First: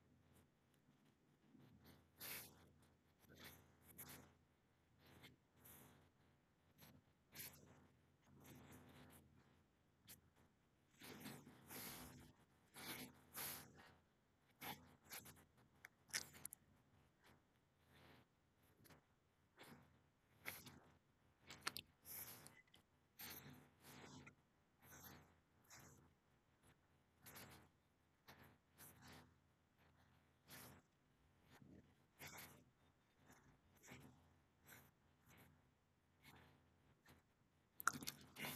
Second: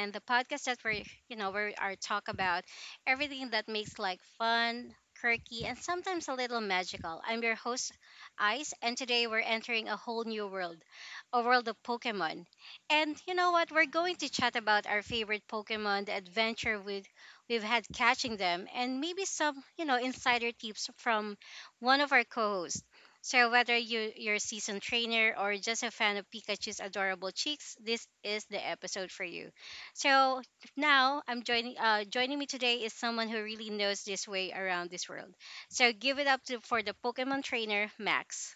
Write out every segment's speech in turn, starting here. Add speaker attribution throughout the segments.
Speaker 1: and the podcast that we're you know we are talk about everything that makes life fun, quirky, and sometimes a little magical. I'm your host Ice, and today we're entering a whole new world, a world of Pokemon. And you know what? We're going to chat about our favorite Pokemon, the adventure we've had catching them, and maybe some insider tips from one of our co-hosts. So whether you're a seasoned trainer or just a fan of Pikachu's adorable cheeks, this is the episode for you. So now I'm joining joining me today is someone who really knows this way around this world. So give it up for the Pokemon trainer Max.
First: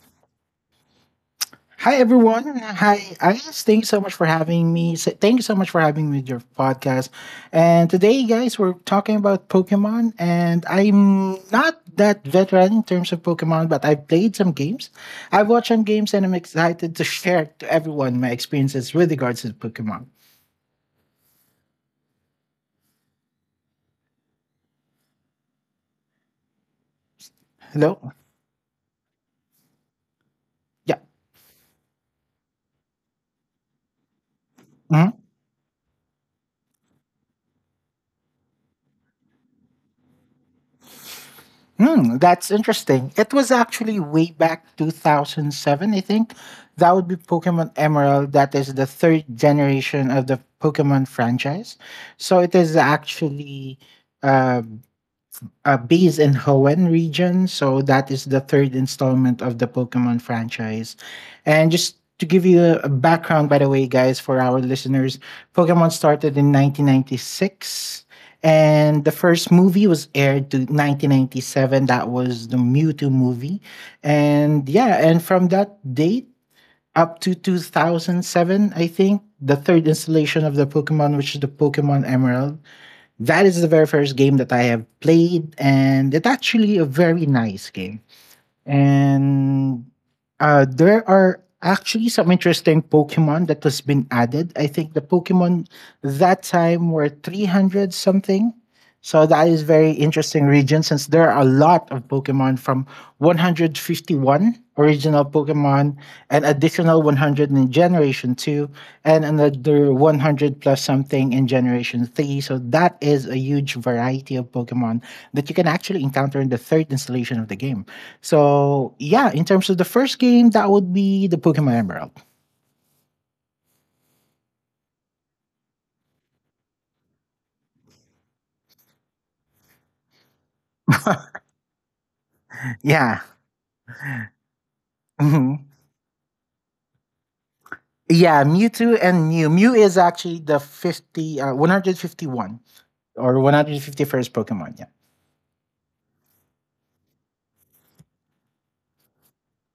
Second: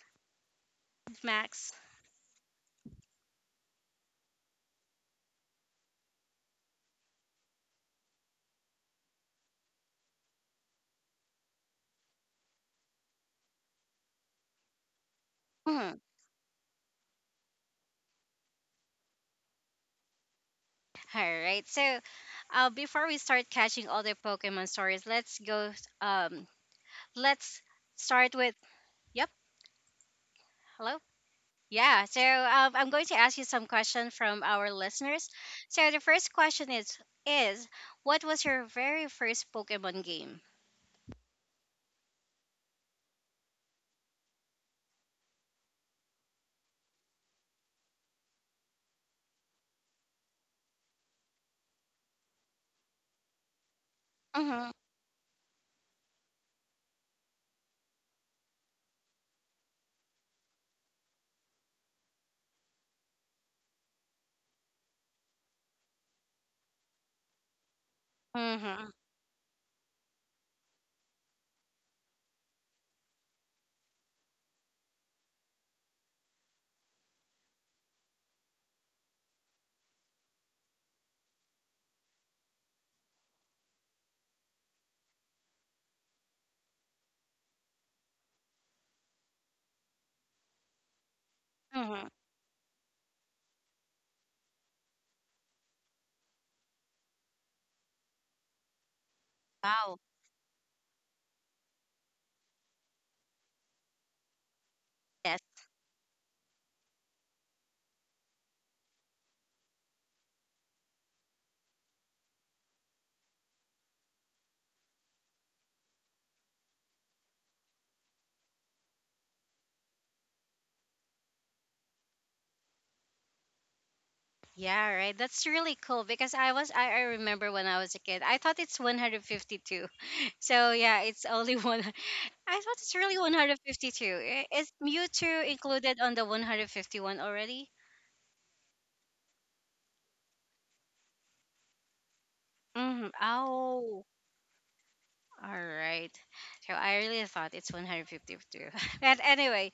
Speaker 1: Max.
Speaker 2: Hi everyone. Hi Ice. Thanks so much for having me. Thank you so much for having me with your podcast. And today, guys, we're talking about Pokemon. And I'm not that veteran in terms of Pokemon, but I've played some games. I've watched some
Speaker 1: Mhm.
Speaker 2: games, and I'm excited to share to everyone my experiences with regards to Pokemon.
Speaker 1: All right. So before we start catching all the Pokemon stories, um let's
Speaker 2: Hello.
Speaker 1: start with Yep.
Speaker 2: Yeah.
Speaker 1: Hello. Yeah, so I'm going to ask you some questions from our
Speaker 2: Mm-hmm.
Speaker 1: listeners. So the first question is what was your very first Pokemon game?
Speaker 2: That's interesting. It was actually way back 2007, I think. That would be Pokemon Emerald. That is the third generation of the Pokemon franchise. So it is actually uh,
Speaker 1: Mm-hmm.
Speaker 2: based in Hoenn region. So that is the third installment of the Pokemon franchise. And just to give you a background, by the way, guys, for our listeners, Pokemon started in 1996.
Speaker 1: Mm-hmm.
Speaker 2: And the first movie was aired to 1997. That was the Mewtwo movie. And yeah, and from that date up to 2007, I think, the third installation of the Pokemon, which is the Pokemon Emerald, that is the very first game that I have played, and it's actually a very nice game. And there are
Speaker 1: Mm-hmm.
Speaker 2: actually some interesting Pokemon that has been added. I think the Pokemon that time were 300 something. So that is very
Speaker 1: Wow.
Speaker 2: interesting region since there are a lot of Pokemon from 151 original
Speaker 1: Yes.
Speaker 2: Pokemon, and additional 100 in Generation 2, and another 100 plus something in Generation 3. So that is a huge variety of Pokemon that you can actually encounter in the third installation of the game. So, yeah, in terms of the first game, that would be the Pokemon Emerald.
Speaker 1: Yeah, right. That's really cool because I remember when I was a kid. I thought it's 152. So yeah, it's only one I thought it's really
Speaker 2: Yeah.
Speaker 1: 152. Is Mewtwo
Speaker 2: Mhm.
Speaker 1: included on the 151 already?
Speaker 2: Yeah, Mewtwo and Mew. Mew is actually the 151.
Speaker 1: Mm-hmm.
Speaker 2: Or
Speaker 1: Oh.
Speaker 2: 151st Pokemon. Yeah.
Speaker 1: All right. So I really thought it's 152. But anyway,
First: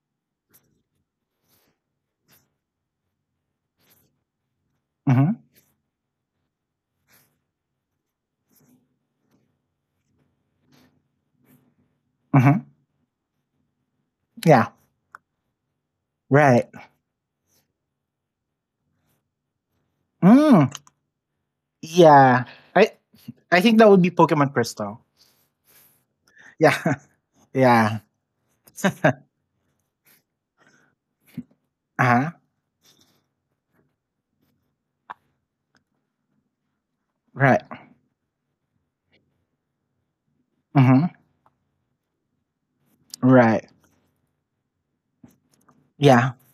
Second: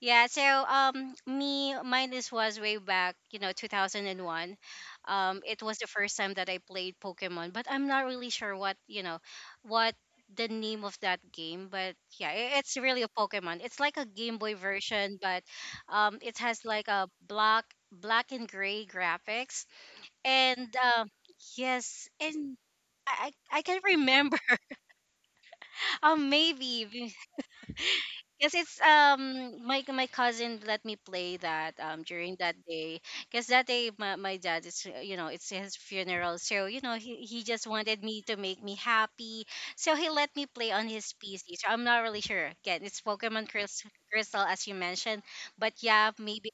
Speaker 1: yeah, so me mine this was way back, you know, 2001.
Speaker 2: Mm-hmm.
Speaker 1: It was the first time that I played Pokemon, but I'm not really sure what, you know, what the name of that game, but yeah,
Speaker 2: Mm-hmm.
Speaker 1: it's really a Pokemon. It's like a Game Boy
Speaker 2: Yeah.
Speaker 1: version, but it has
Speaker 2: Right.
Speaker 1: like a black and gray graphics and
Speaker 2: Mm.
Speaker 1: yes,
Speaker 2: Yeah.
Speaker 1: and
Speaker 2: I
Speaker 1: I I
Speaker 2: I
Speaker 1: I
Speaker 2: think
Speaker 1: can
Speaker 2: that would be
Speaker 1: remember
Speaker 2: Pokemon Crystal.
Speaker 1: Maybe
Speaker 2: Yeah.
Speaker 1: because
Speaker 2: yeah.
Speaker 1: it's my cousin let me play that
Speaker 2: uh-huh.
Speaker 1: during that day because that day my dad is you know it's his funeral so you know he
Speaker 2: Right.
Speaker 1: just wanted me to make me happy so he let me play on
Speaker 2: Mm-hmm.
Speaker 1: his PC, so I'm not really sure again it's
Speaker 2: Right.
Speaker 1: Crystal as you mentioned, but yeah
Speaker 2: Yeah.
Speaker 1: maybe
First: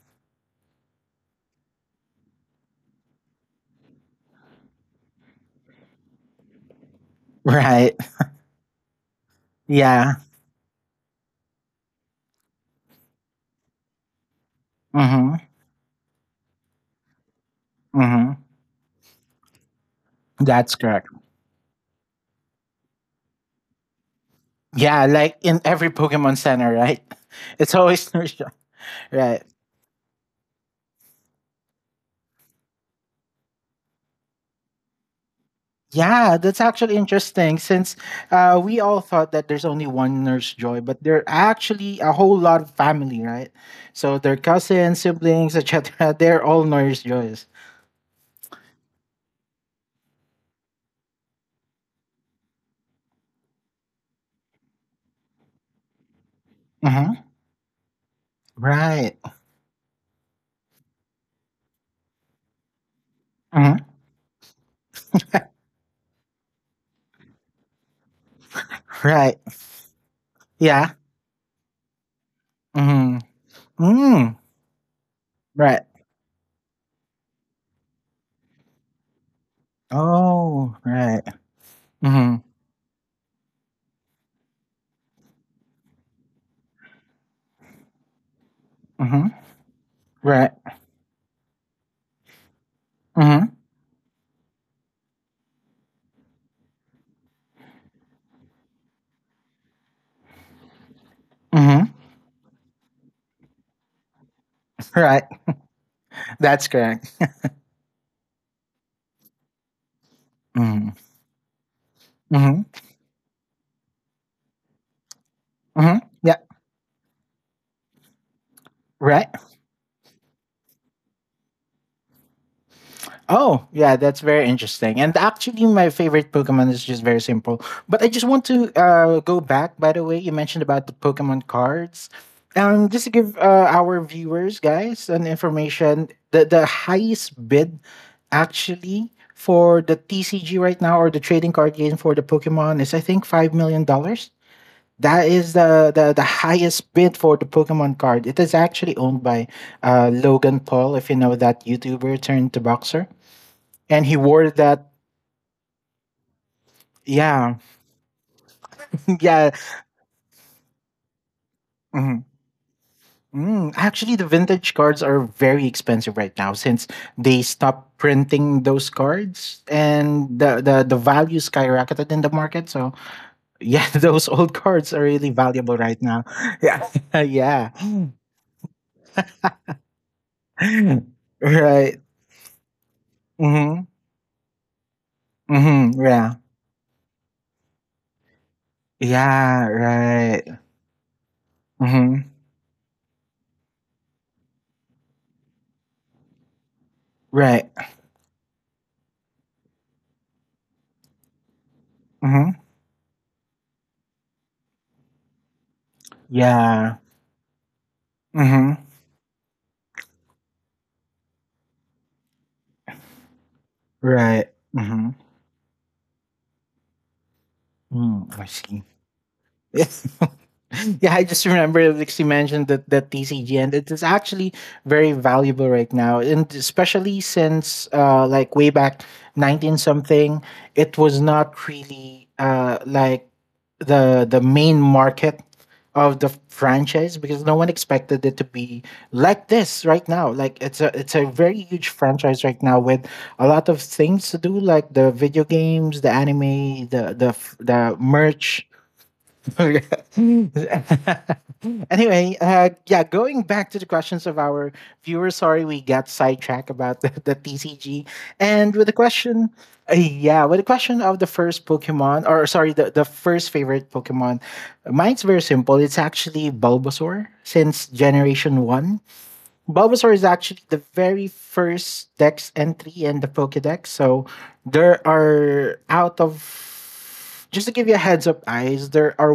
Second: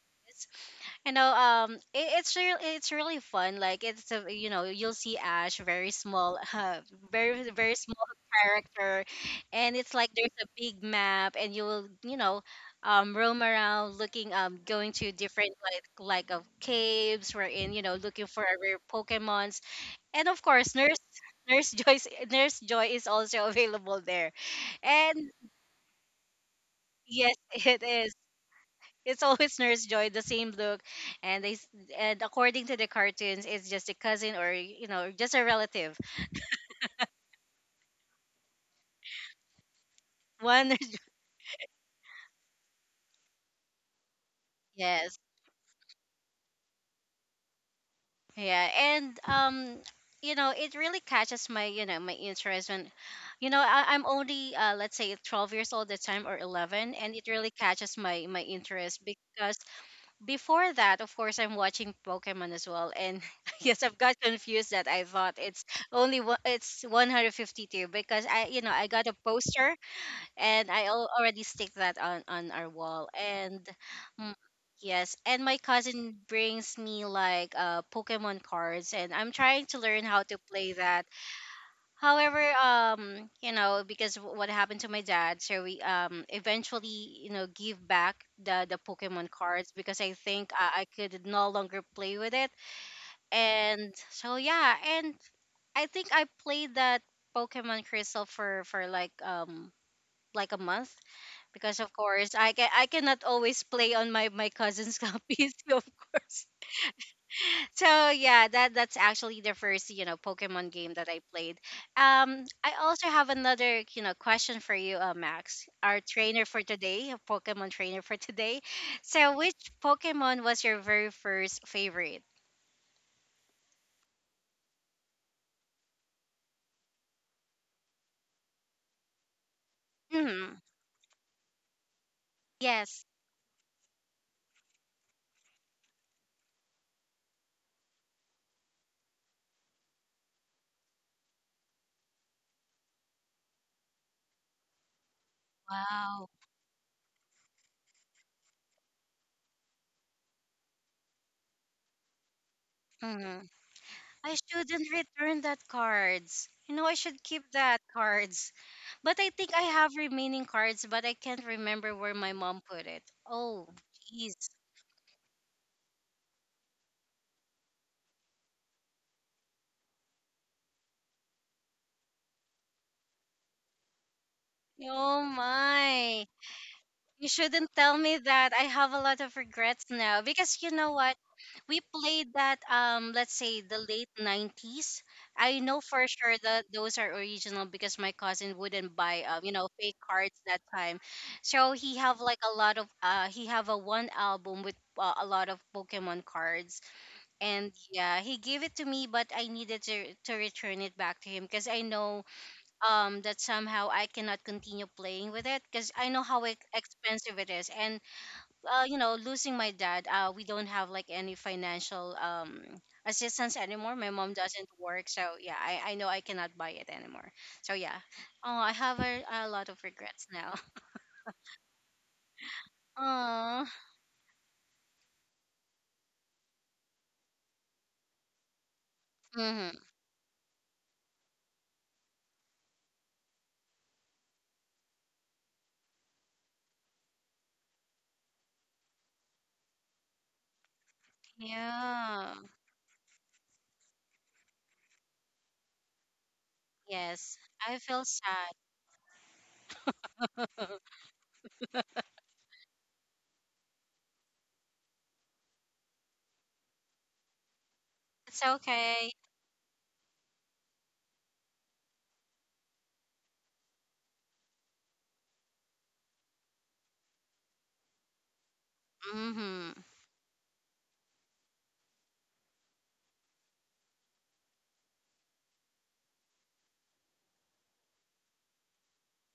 Speaker 1: you know it's really fun. Like it's a, you know you'll see ash very small very very
Speaker 2: Right.
Speaker 1: small character, and it's like
Speaker 2: Yeah.
Speaker 1: there's a big map and you will you know roam around looking going to
Speaker 2: Mm-hmm.
Speaker 1: different like of caves wherein you know looking
Speaker 2: Mm-hmm.
Speaker 1: for rare pokemons. And of course
Speaker 2: That's
Speaker 1: nurse
Speaker 2: correct.
Speaker 1: nurse joy's nurse joy is also available there.
Speaker 2: Yeah,
Speaker 1: And
Speaker 2: like in every Pokemon Center, right?
Speaker 1: yes
Speaker 2: It's
Speaker 1: it
Speaker 2: always
Speaker 1: is.
Speaker 2: Nurse.
Speaker 1: It's
Speaker 2: Right.
Speaker 1: always Nurse Joy, the same look, and and according to the cartoons, it's just a cousin or you know just a relative.
Speaker 2: Yeah, that's actually interesting since we all thought that there's only one nurse
Speaker 1: One,
Speaker 2: joy,
Speaker 1: Nurse-
Speaker 2: but there are actually a whole lot of family, right? So their cousins,
Speaker 1: yes,
Speaker 2: siblings, etc. They're all nurse joys.
Speaker 1: yeah, and you know it really catches my interest when, you know, I'm only let's say 12 years old at the time or 11, and
Speaker 2: Hmm
Speaker 1: it really catches my my interest
Speaker 2: Right.
Speaker 1: because before that, of course, I'm watching Pokemon as well, and
Speaker 2: hmm
Speaker 1: yes, I've got confused that I thought it's only one, it's 152 because I you know I got a
Speaker 2: Right.
Speaker 1: poster, and
Speaker 2: Yeah.
Speaker 1: already stick that on our wall.
Speaker 2: hmm
Speaker 1: And mm,
Speaker 2: Mm.
Speaker 1: yes, and my
Speaker 2: Right.
Speaker 1: cousin brings me like Pokemon cards, and I'm trying to learn how to play
Speaker 2: Oh,
Speaker 1: that.
Speaker 2: right. hmm
Speaker 1: However, you know, because what happened to my dad, so we eventually you know give back the
Speaker 2: hmm
Speaker 1: Pokemon cards because I
Speaker 2: Right.
Speaker 1: think I, I could no longer play with it,
Speaker 2: hmm
Speaker 1: and so yeah, and I think I played that Pokemon Crystal for like a month because
Speaker 2: hmm
Speaker 1: of course I cannot always play on my cousin's
Speaker 2: Right.
Speaker 1: copies of course.
Speaker 2: That's correct.
Speaker 1: So yeah, that that's actually the first you know Pokemon
Speaker 2: Hmm
Speaker 1: game that I played.
Speaker 2: hmm
Speaker 1: I also have another you know question for you, Max,
Speaker 2: hmm
Speaker 1: our
Speaker 2: Yeah.
Speaker 1: trainer for today, a Pokemon trainer for today.
Speaker 2: Right.
Speaker 1: So which Pokemon was your very first favorite?
Speaker 2: Oh, yeah, that's very interesting. And actually, my favorite Pokemon is just very simple. But I just want to go back, by the way, you
Speaker 1: Hmm
Speaker 2: mentioned about the Pokemon cards.
Speaker 1: Yes.
Speaker 2: Just to give our viewers, guys, an information, the highest bid actually for the TCG right now or the trading card game for the Pokemon is, I think, $5 million. Dollars. That is the
Speaker 1: Wow.
Speaker 2: highest bid for the Pokemon card. It is actually owned by Logan Paul, if you know that YouTuber turned to boxer
Speaker 1: Mm-hmm.
Speaker 2: and he
Speaker 1: I
Speaker 2: wore that.
Speaker 1: shouldn't return that cards. You know, I should keep
Speaker 2: Yeah,
Speaker 1: that cards. But I
Speaker 2: yeah.
Speaker 1: think I have remaining cards, but I can't remember where
Speaker 2: mhm.
Speaker 1: my mom put it. Oh,
Speaker 2: Actually, the
Speaker 1: jeez.
Speaker 2: vintage cards are very expensive right now since they stopped printing those cards, and the value skyrocketed in the market. So yeah, those old cards are
Speaker 1: Oh
Speaker 2: really valuable right now.
Speaker 1: my.
Speaker 2: Yeah,
Speaker 1: You
Speaker 2: yeah.
Speaker 1: shouldn't tell me that. I have a lot of regrets now because you know what? We
Speaker 2: Right.
Speaker 1: played that let's say the
Speaker 2: hmm
Speaker 1: late 90s. I know
Speaker 2: hmm
Speaker 1: for
Speaker 2: Yeah.
Speaker 1: sure that those are original because my cousin wouldn't buy you
Speaker 2: Yeah.
Speaker 1: know fake cards
Speaker 2: Right.
Speaker 1: that time. So he have
Speaker 2: hmm
Speaker 1: like a lot of he have a one album with a lot of Pokemon cards,
Speaker 2: Right.
Speaker 1: and yeah, he gave it to me but I needed to return it back to him because I know
Speaker 2: hmm
Speaker 1: that somehow I cannot continue playing with it because I know
Speaker 2: Yeah.
Speaker 1: expensive it is, and
Speaker 2: hmm
Speaker 1: you know losing my dad we don't have like any financial assistance anymore. My mom
Speaker 2: Right.
Speaker 1: doesn't
Speaker 2: hmm
Speaker 1: work, so yeah I know I cannot buy it anymore, so yeah
Speaker 2: Mm, I
Speaker 1: oh I
Speaker 2: see.
Speaker 1: have a lot of
Speaker 2: Yeah.
Speaker 1: regrets now.
Speaker 2: yeah, I just remember like she mentioned that TCG,
Speaker 1: oh
Speaker 2: and it is actually very valuable right now, and especially since like way back
Speaker 1: mm-hmm.
Speaker 2: nineteen something, it was not really like the main market of the franchise because no one expected it to be like this right now. Like it's a very huge
Speaker 1: yeah
Speaker 2: franchise right now with a lot of things to do, like the video games, the anime,
Speaker 1: yes I
Speaker 2: the
Speaker 1: feel sad.
Speaker 2: merch. Anyway, yeah, going back to the questions of our viewers. Sorry, we got sidetracked about the TCG,
Speaker 1: It's
Speaker 2: and with the
Speaker 1: okay
Speaker 2: question, yeah, with the question of the first Pokemon, or sorry, the first favorite Pokemon. Mine's very simple. It's actually Bulbasaur since Generation One.
Speaker 1: mm-hmm
Speaker 2: Bulbasaur is actually the very first Dex entry in the Pokedex. So there are out of just to give you a heads up, guys, there are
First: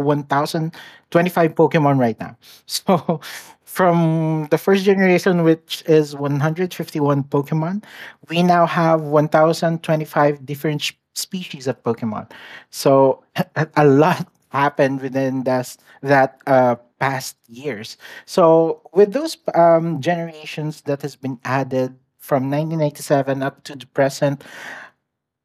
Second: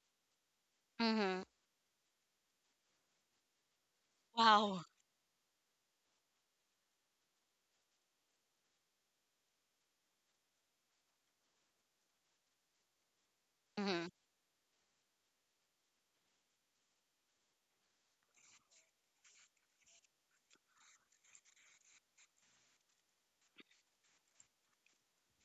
Speaker 1: mm-hmm
Speaker 2: 1,025 Pokemon right now. So from the first
Speaker 1: Wow.
Speaker 2: generation, which is 151 Pokemon, we now have 1,025 different species of Pokemon. So a
Speaker 1: mm-hmm
Speaker 2: lot happened within this, that past years. So with those generations that has been added from 1997 up to the present,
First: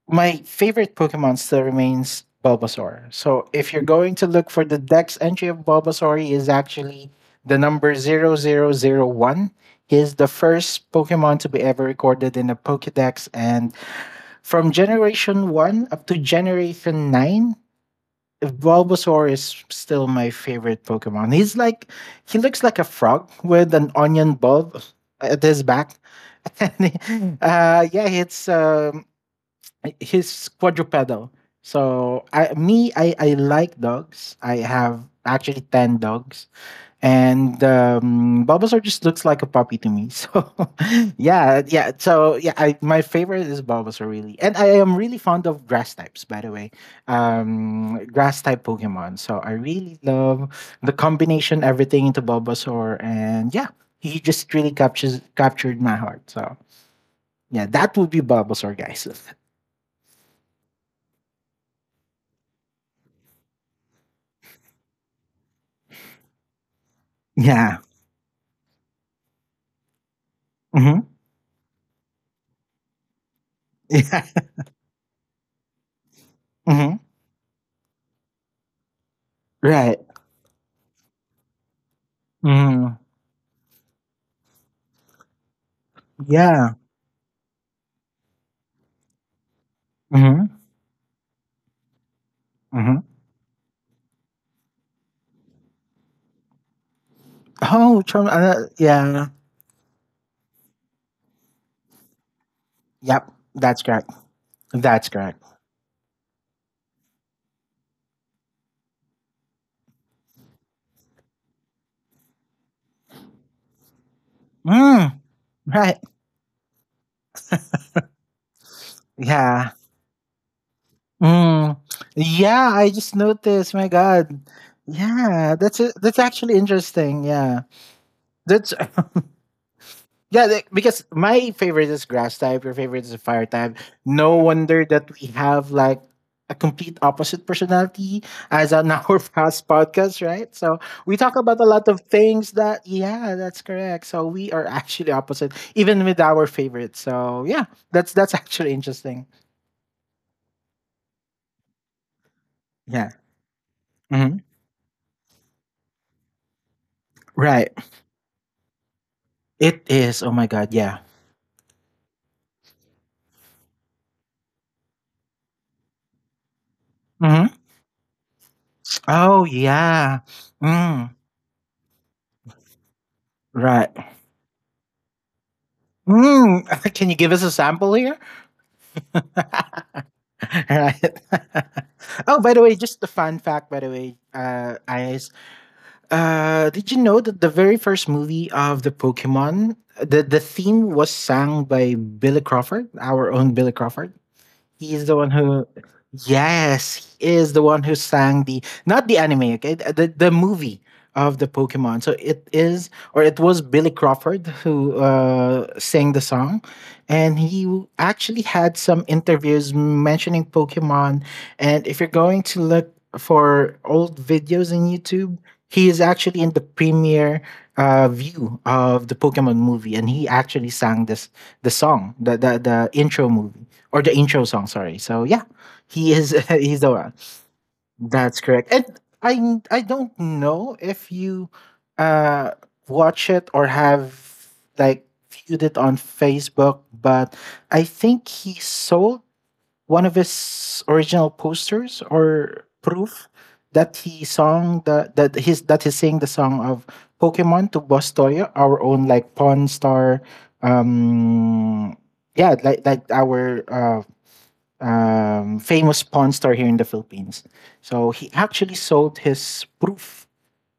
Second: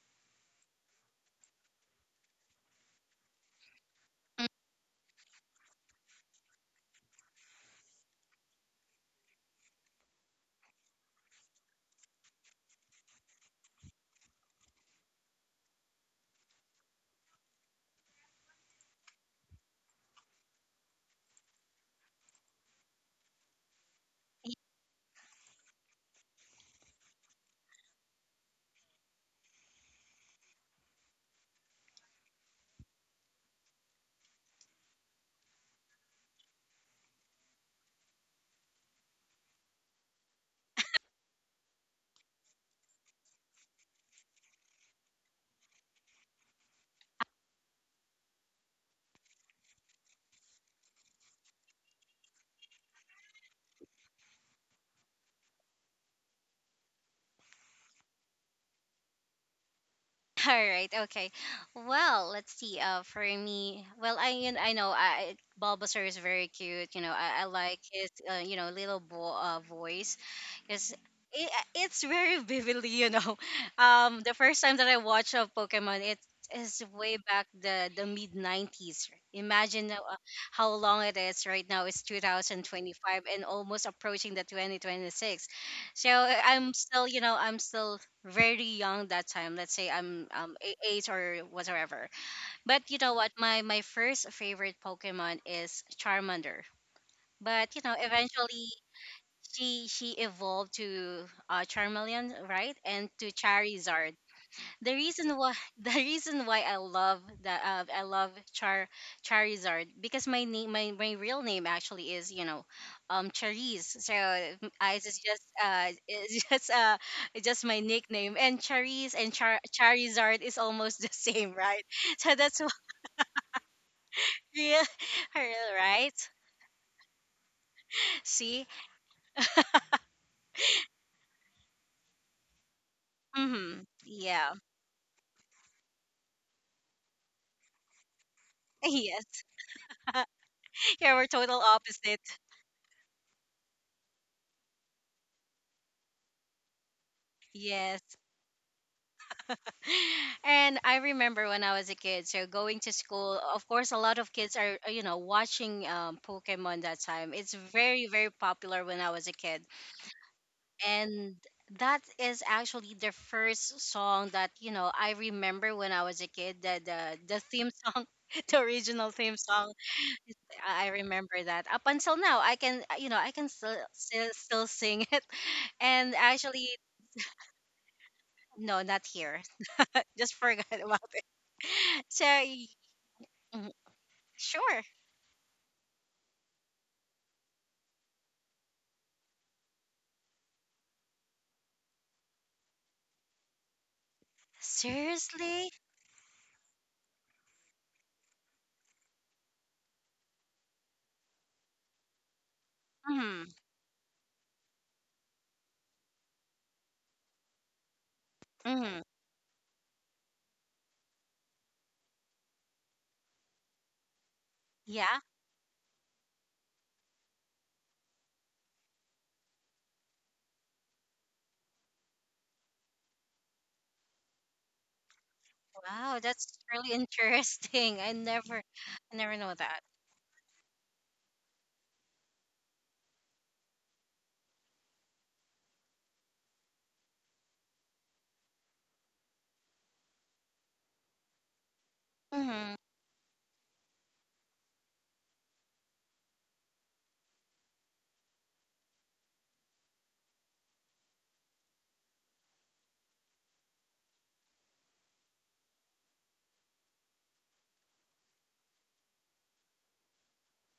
Speaker 2: my favorite Pokemon still remains Bulbasaur. So if you're going to look for the Dex entry of Bulbasaur, he is actually the number 0001. He is the first Pokemon to be ever recorded in a Pokedex, and from Generation One up to Generation Nine, Bulbasaur is still my favorite Pokemon. He looks like a frog with an onion bulb at his back. And yeah, it's he's quadrupedal. So I like dogs. I have actually 10 dogs, and Bulbasaur just looks like a puppy to me. So yeah, yeah. So yeah, my favorite is Bulbasaur really, and I am really fond of grass types. By the way, grass type Pokemon. So I really love the combination everything into Bulbasaur, and yeah, he just really captures captured my heart. So yeah, that would be Bulbasaur, guys.
Speaker 1: All right. Okay. Well, let's see. For me, well, I you know I Bulbasaur is very cute. You know, I
Speaker 2: yeah.
Speaker 1: like his you know little voice. It's
Speaker 2: hmm
Speaker 1: it, it's very vividly. You know,
Speaker 2: Yeah.
Speaker 1: the first time that I watched of Pokemon, it is
Speaker 2: hmm
Speaker 1: way back the mid nineties. Imagine now,
Speaker 2: Right.
Speaker 1: how long it is right now. It's two thousand
Speaker 2: hmm
Speaker 1: twenty five and almost approaching the 2026. So I'm
Speaker 2: Yeah.
Speaker 1: still, you know, I'm still very young that time. Let's say I'm
Speaker 2: hmm
Speaker 1: eight or whatever. But you
Speaker 2: hmm
Speaker 1: know what? My first favorite Pokemon is Charmander. But you know,
Speaker 2: Oh, Charm.
Speaker 1: eventually
Speaker 2: Yeah.
Speaker 1: she evolved to Charmeleon, right? And to
Speaker 2: Yep, that's correct.
Speaker 1: Charizard, the
Speaker 2: That's
Speaker 1: reason
Speaker 2: correct.
Speaker 1: why the reason why I love that I love Charizard because my real name actually is you know Chariz, so Ice is
Speaker 2: Mm,
Speaker 1: just
Speaker 2: right.
Speaker 1: is just it's just my nickname, and Chariz and
Speaker 2: Yeah.
Speaker 1: Charizard is almost the same
Speaker 2: Mm.
Speaker 1: right. So that's why
Speaker 2: Yeah, I just noticed. My God.
Speaker 1: real
Speaker 2: Yeah,
Speaker 1: real right
Speaker 2: that's actually interesting. Yeah,
Speaker 1: see
Speaker 2: that's Yeah, like, because my favorite is grass type, your favorite is fire type.
Speaker 1: mm-hmm.
Speaker 2: No
Speaker 1: yeah
Speaker 2: wonder that we have like a complete opposite personality as an our
Speaker 1: yes
Speaker 2: past podcast, right? So
Speaker 1: yeah
Speaker 2: we
Speaker 1: we're
Speaker 2: talk
Speaker 1: total
Speaker 2: about a lot of
Speaker 1: opposite.
Speaker 2: things that yeah, that's correct. So we are actually opposite, even with our favorite. So yeah, that's
Speaker 1: Yes
Speaker 2: that's actually interesting.
Speaker 1: And I remember when I was a kid, so going to
Speaker 2: Yeah.
Speaker 1: school, of course, a lot of
Speaker 2: hmm
Speaker 1: kids are, you know, watching Pokemon that time. It's
Speaker 2: Right.
Speaker 1: very, very popular when I was a kid.
Speaker 2: It is. Oh my god, yeah.
Speaker 1: And that is actually the first song that, you know, I remember when I was a kid, the
Speaker 2: hmm
Speaker 1: theme song. The original theme
Speaker 2: Oh
Speaker 1: song
Speaker 2: yeah.
Speaker 1: I
Speaker 2: Mm.
Speaker 1: remember that up until now. I can you know I can
Speaker 2: Right.
Speaker 1: still sing it. And
Speaker 2: Mm.
Speaker 1: actually
Speaker 2: Can you give us a sample here?
Speaker 1: no, not here. Just forgot about
Speaker 2: Right.
Speaker 1: it. so
Speaker 2: oh, by the
Speaker 1: y-
Speaker 2: way, just a fun fact.
Speaker 1: mhm.
Speaker 2: By the way,
Speaker 1: sure
Speaker 2: Ayes, did you know that the very first movie of the Pokemon, the theme was sung by Billy Crawford, our own Billy Crawford? He's the one who,
Speaker 1: Seriously?
Speaker 2: yes, he is the one who sang the not the anime, okay, the movie of the Pokemon. So it is or it
Speaker 1: Hmm
Speaker 2: was Billy Crawford who sang the song, and actually had
Speaker 1: hmm
Speaker 2: some interviews mentioning Pokemon. And if you're going to look for old videos in
Speaker 1: Yeah.
Speaker 2: YouTube, he is actually in the premiere view of the Pokemon movie, and he actually sang this the song, the intro movie or the intro song. Sorry. So yeah, he
Speaker 1: Wow,
Speaker 2: is
Speaker 1: that's
Speaker 2: he's the
Speaker 1: really
Speaker 2: one.
Speaker 1: interesting.
Speaker 2: That's correct. And
Speaker 1: I never know
Speaker 2: I
Speaker 1: that.
Speaker 2: don't know if you uh watch it or have like viewed it on Facebook, but I think he sold one of his original posters or
Speaker 1: Hmm
Speaker 2: proof that he song the that his that he's sang the song of Pokemon to Boss Toya, our own like Pawn Star um yeah, like our famous pawn store here in the Philippines. So he actually sold his proof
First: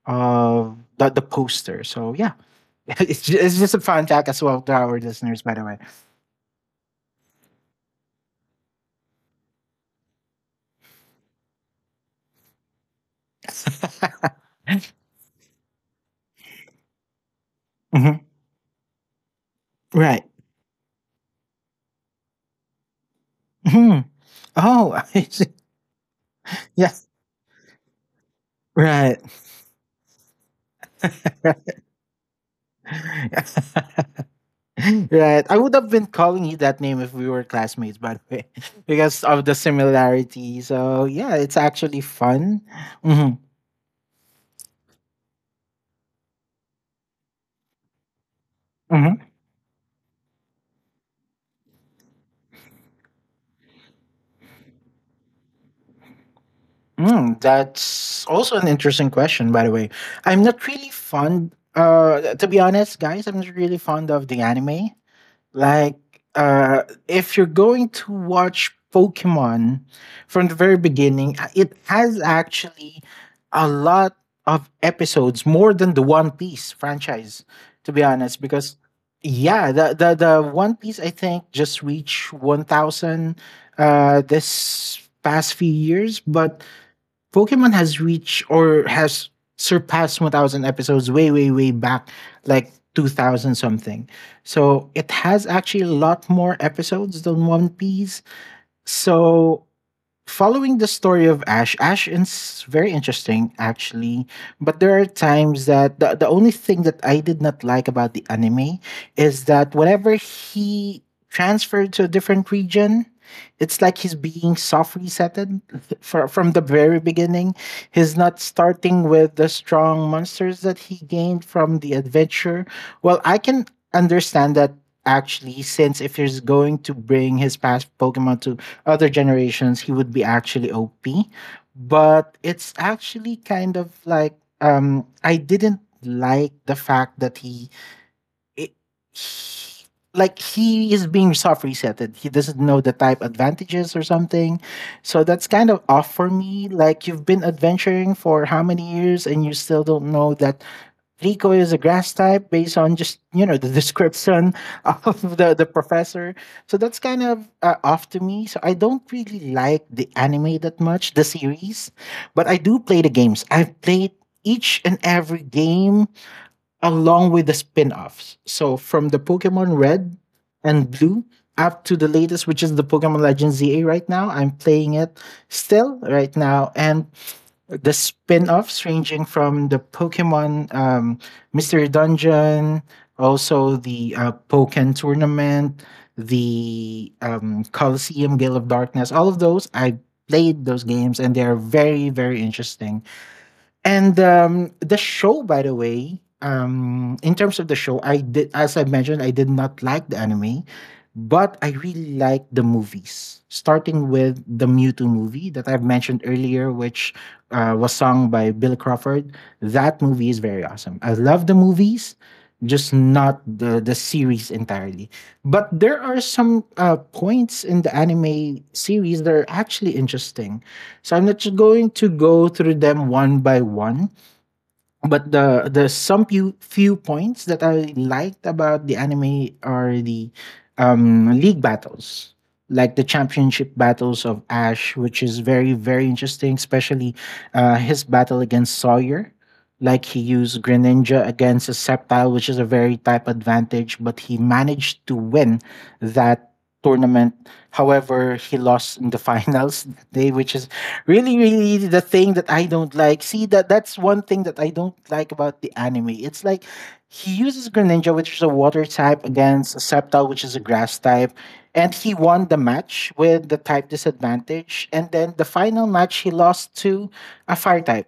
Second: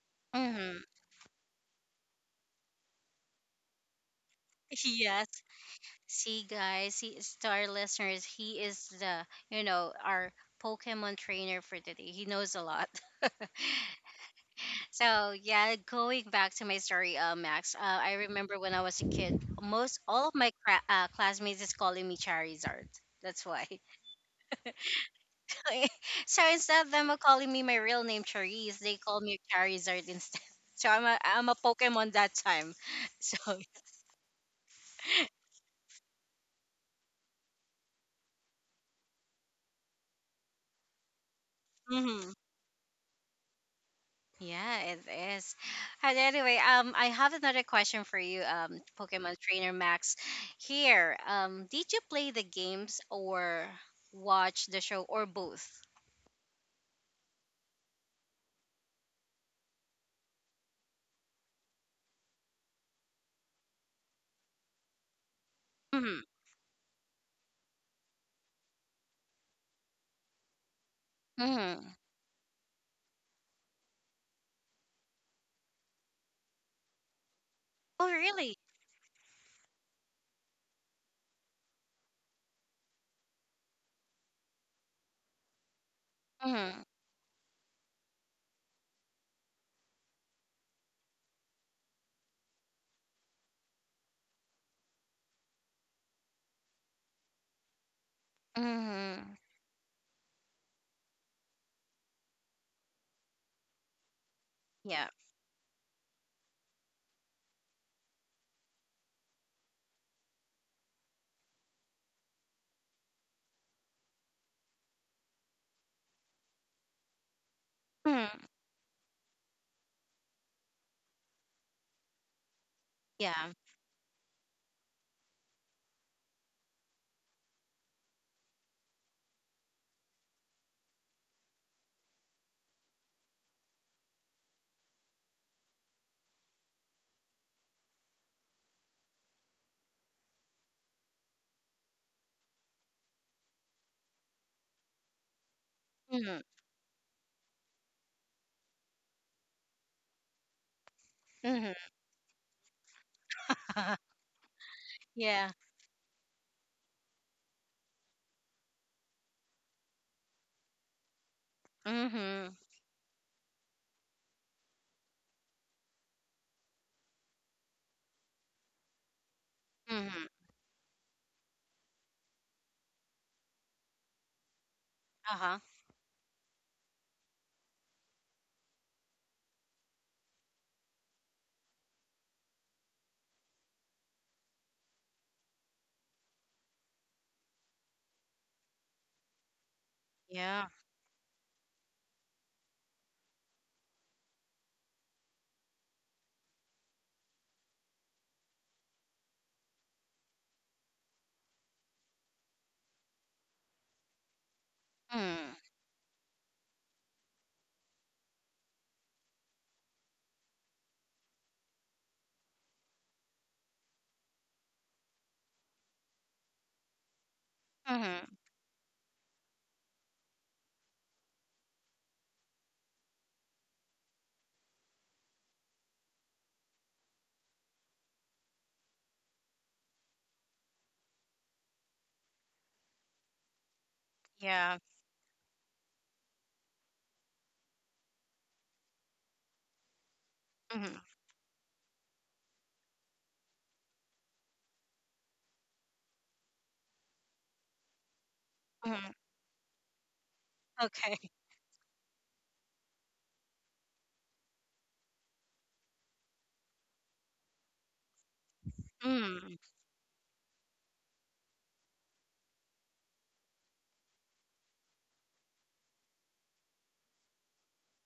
Speaker 2: of
Speaker 1: hmm
Speaker 2: the poster. So yeah, it's just a fun fact as well to our
Speaker 1: Yes.
Speaker 2: listeners, by the way.
Speaker 1: See, guys, see, our listeners, he is the, you know, our Pokemon trainer for today. He knows a lot. So yeah, going back to my story, Max. I
Speaker 2: Mhm.
Speaker 1: remember when I was a kid, most
Speaker 2: Right.
Speaker 1: all of my classmates is calling me Charizard. That's why.
Speaker 2: Mhm. Oh, I see.
Speaker 1: So instead of
Speaker 2: Yeah.
Speaker 1: them calling me my real name Charisse, they
Speaker 2: Right.
Speaker 1: call me Charizard instead. So I'm a
Speaker 2: right.
Speaker 1: Pokemon that time. So
Speaker 2: I would have been calling you that name if we were classmates, by the way, because of the similarity. So yeah, it's actually
Speaker 1: mhm.
Speaker 2: fun. Hmm
Speaker 1: yeah, it is. And anyway, I have another question for you, Pokemon Trainer Max. Here, did you play the games or watch the show or both?
Speaker 2: Mm, that's also an interesting question, by the way. I'm not really fond, to be honest, guys, I'm not really fond of the anime. Like,
Speaker 1: Mm-hmm.
Speaker 2: if you're going to watch Pokemon from the very beginning, it
Speaker 1: Mm-hmm.
Speaker 2: has actually a lot of episodes, more than the One Piece franchise, to be
Speaker 1: Oh,
Speaker 2: honest,
Speaker 1: really?
Speaker 2: because yeah, the One Piece, I think, just reached 1,000 this past few years, but
Speaker 1: Mm-hmm.
Speaker 2: Pokemon has reached or has surpassed 1,000 episodes way back like 2000 something. So it has actually a lot more episodes than One Piece.
Speaker 1: Mm-hmm.
Speaker 2: So following the story of Ash, Ash is very interesting actually, but there
Speaker 1: Yeah.
Speaker 2: are times that the only thing that I did not like about the anime is that whenever he transferred to a different region, it's like he's being soft resetted from the very beginning. He's not
Speaker 1: Mm-hmm.
Speaker 2: starting with the strong monsters that he gained from the adventure. Well, I
Speaker 1: Yeah.
Speaker 2: can understand that actually, since if he's going to bring his past Pokemon to other generations, he would be actually OP. But it's actually kind of like I didn't like the fact that it, he- like he is being soft resetted. He doesn't know the type advantages or something. So that's kind of off for
Speaker 1: Mm-hmm.
Speaker 2: me. Like you've been adventuring for how many years and you still don't know that Rico
Speaker 1: Mm-hmm.
Speaker 2: is a grass type based on just, the description of
Speaker 1: yeah.
Speaker 2: the professor. So that's kind of off to me. So I don't really like the anime that much, the series, but
Speaker 1: Mm-hmm.
Speaker 2: I do play the games. I've played each and every game along with the spin-offs. So from the Pokemon Red
Speaker 1: Mm-hmm.
Speaker 2: and Blue up to the latest, which is the Pokemon Legends ZA right now. I'm playing it
Speaker 1: Uh-huh.
Speaker 2: still right now. And the spin-offs ranging from the Pokemon Mystery Dungeon, also the Pokken Tournament, the Coliseum Gale of Darkness, all of those. I played
Speaker 1: Yeah.
Speaker 2: those games and they're very, very interesting. And the show, by the way, in terms of the show, I did, as I mentioned, I did not like the anime, but I really liked the movies. Starting with the Mewtwo movie
Speaker 1: Mm.
Speaker 2: that I've mentioned earlier, which was sung by Bill Crawford. That movie is very awesome. I love the movies, just not the series entirely. But there are some points in the
Speaker 1: Mm-hmm.
Speaker 2: anime series that are actually interesting, so I'm not just going to go through them one by one, but the some few points that I liked about the anime are the league battles, like the championship battles of
Speaker 1: Yeah.
Speaker 2: Ash, which is very very interesting, especially his battle against Sawyer. Like he used
Speaker 1: Mm-hmm.
Speaker 2: Greninja against a Sceptile, which is a very type advantage, but he managed to win that tournament. However, he lost in
Speaker 1: hmm
Speaker 2: the finals that day, which is
Speaker 1: Okay.
Speaker 2: really really the thing that I don't like. See that's one thing that I don't like about the anime. It's like he uses Greninja, which is a water type,
Speaker 1: Mm.
Speaker 2: against a Sceptile, which is a grass type, and he won the match with the type disadvantage. And then the final match he lost to a fire type.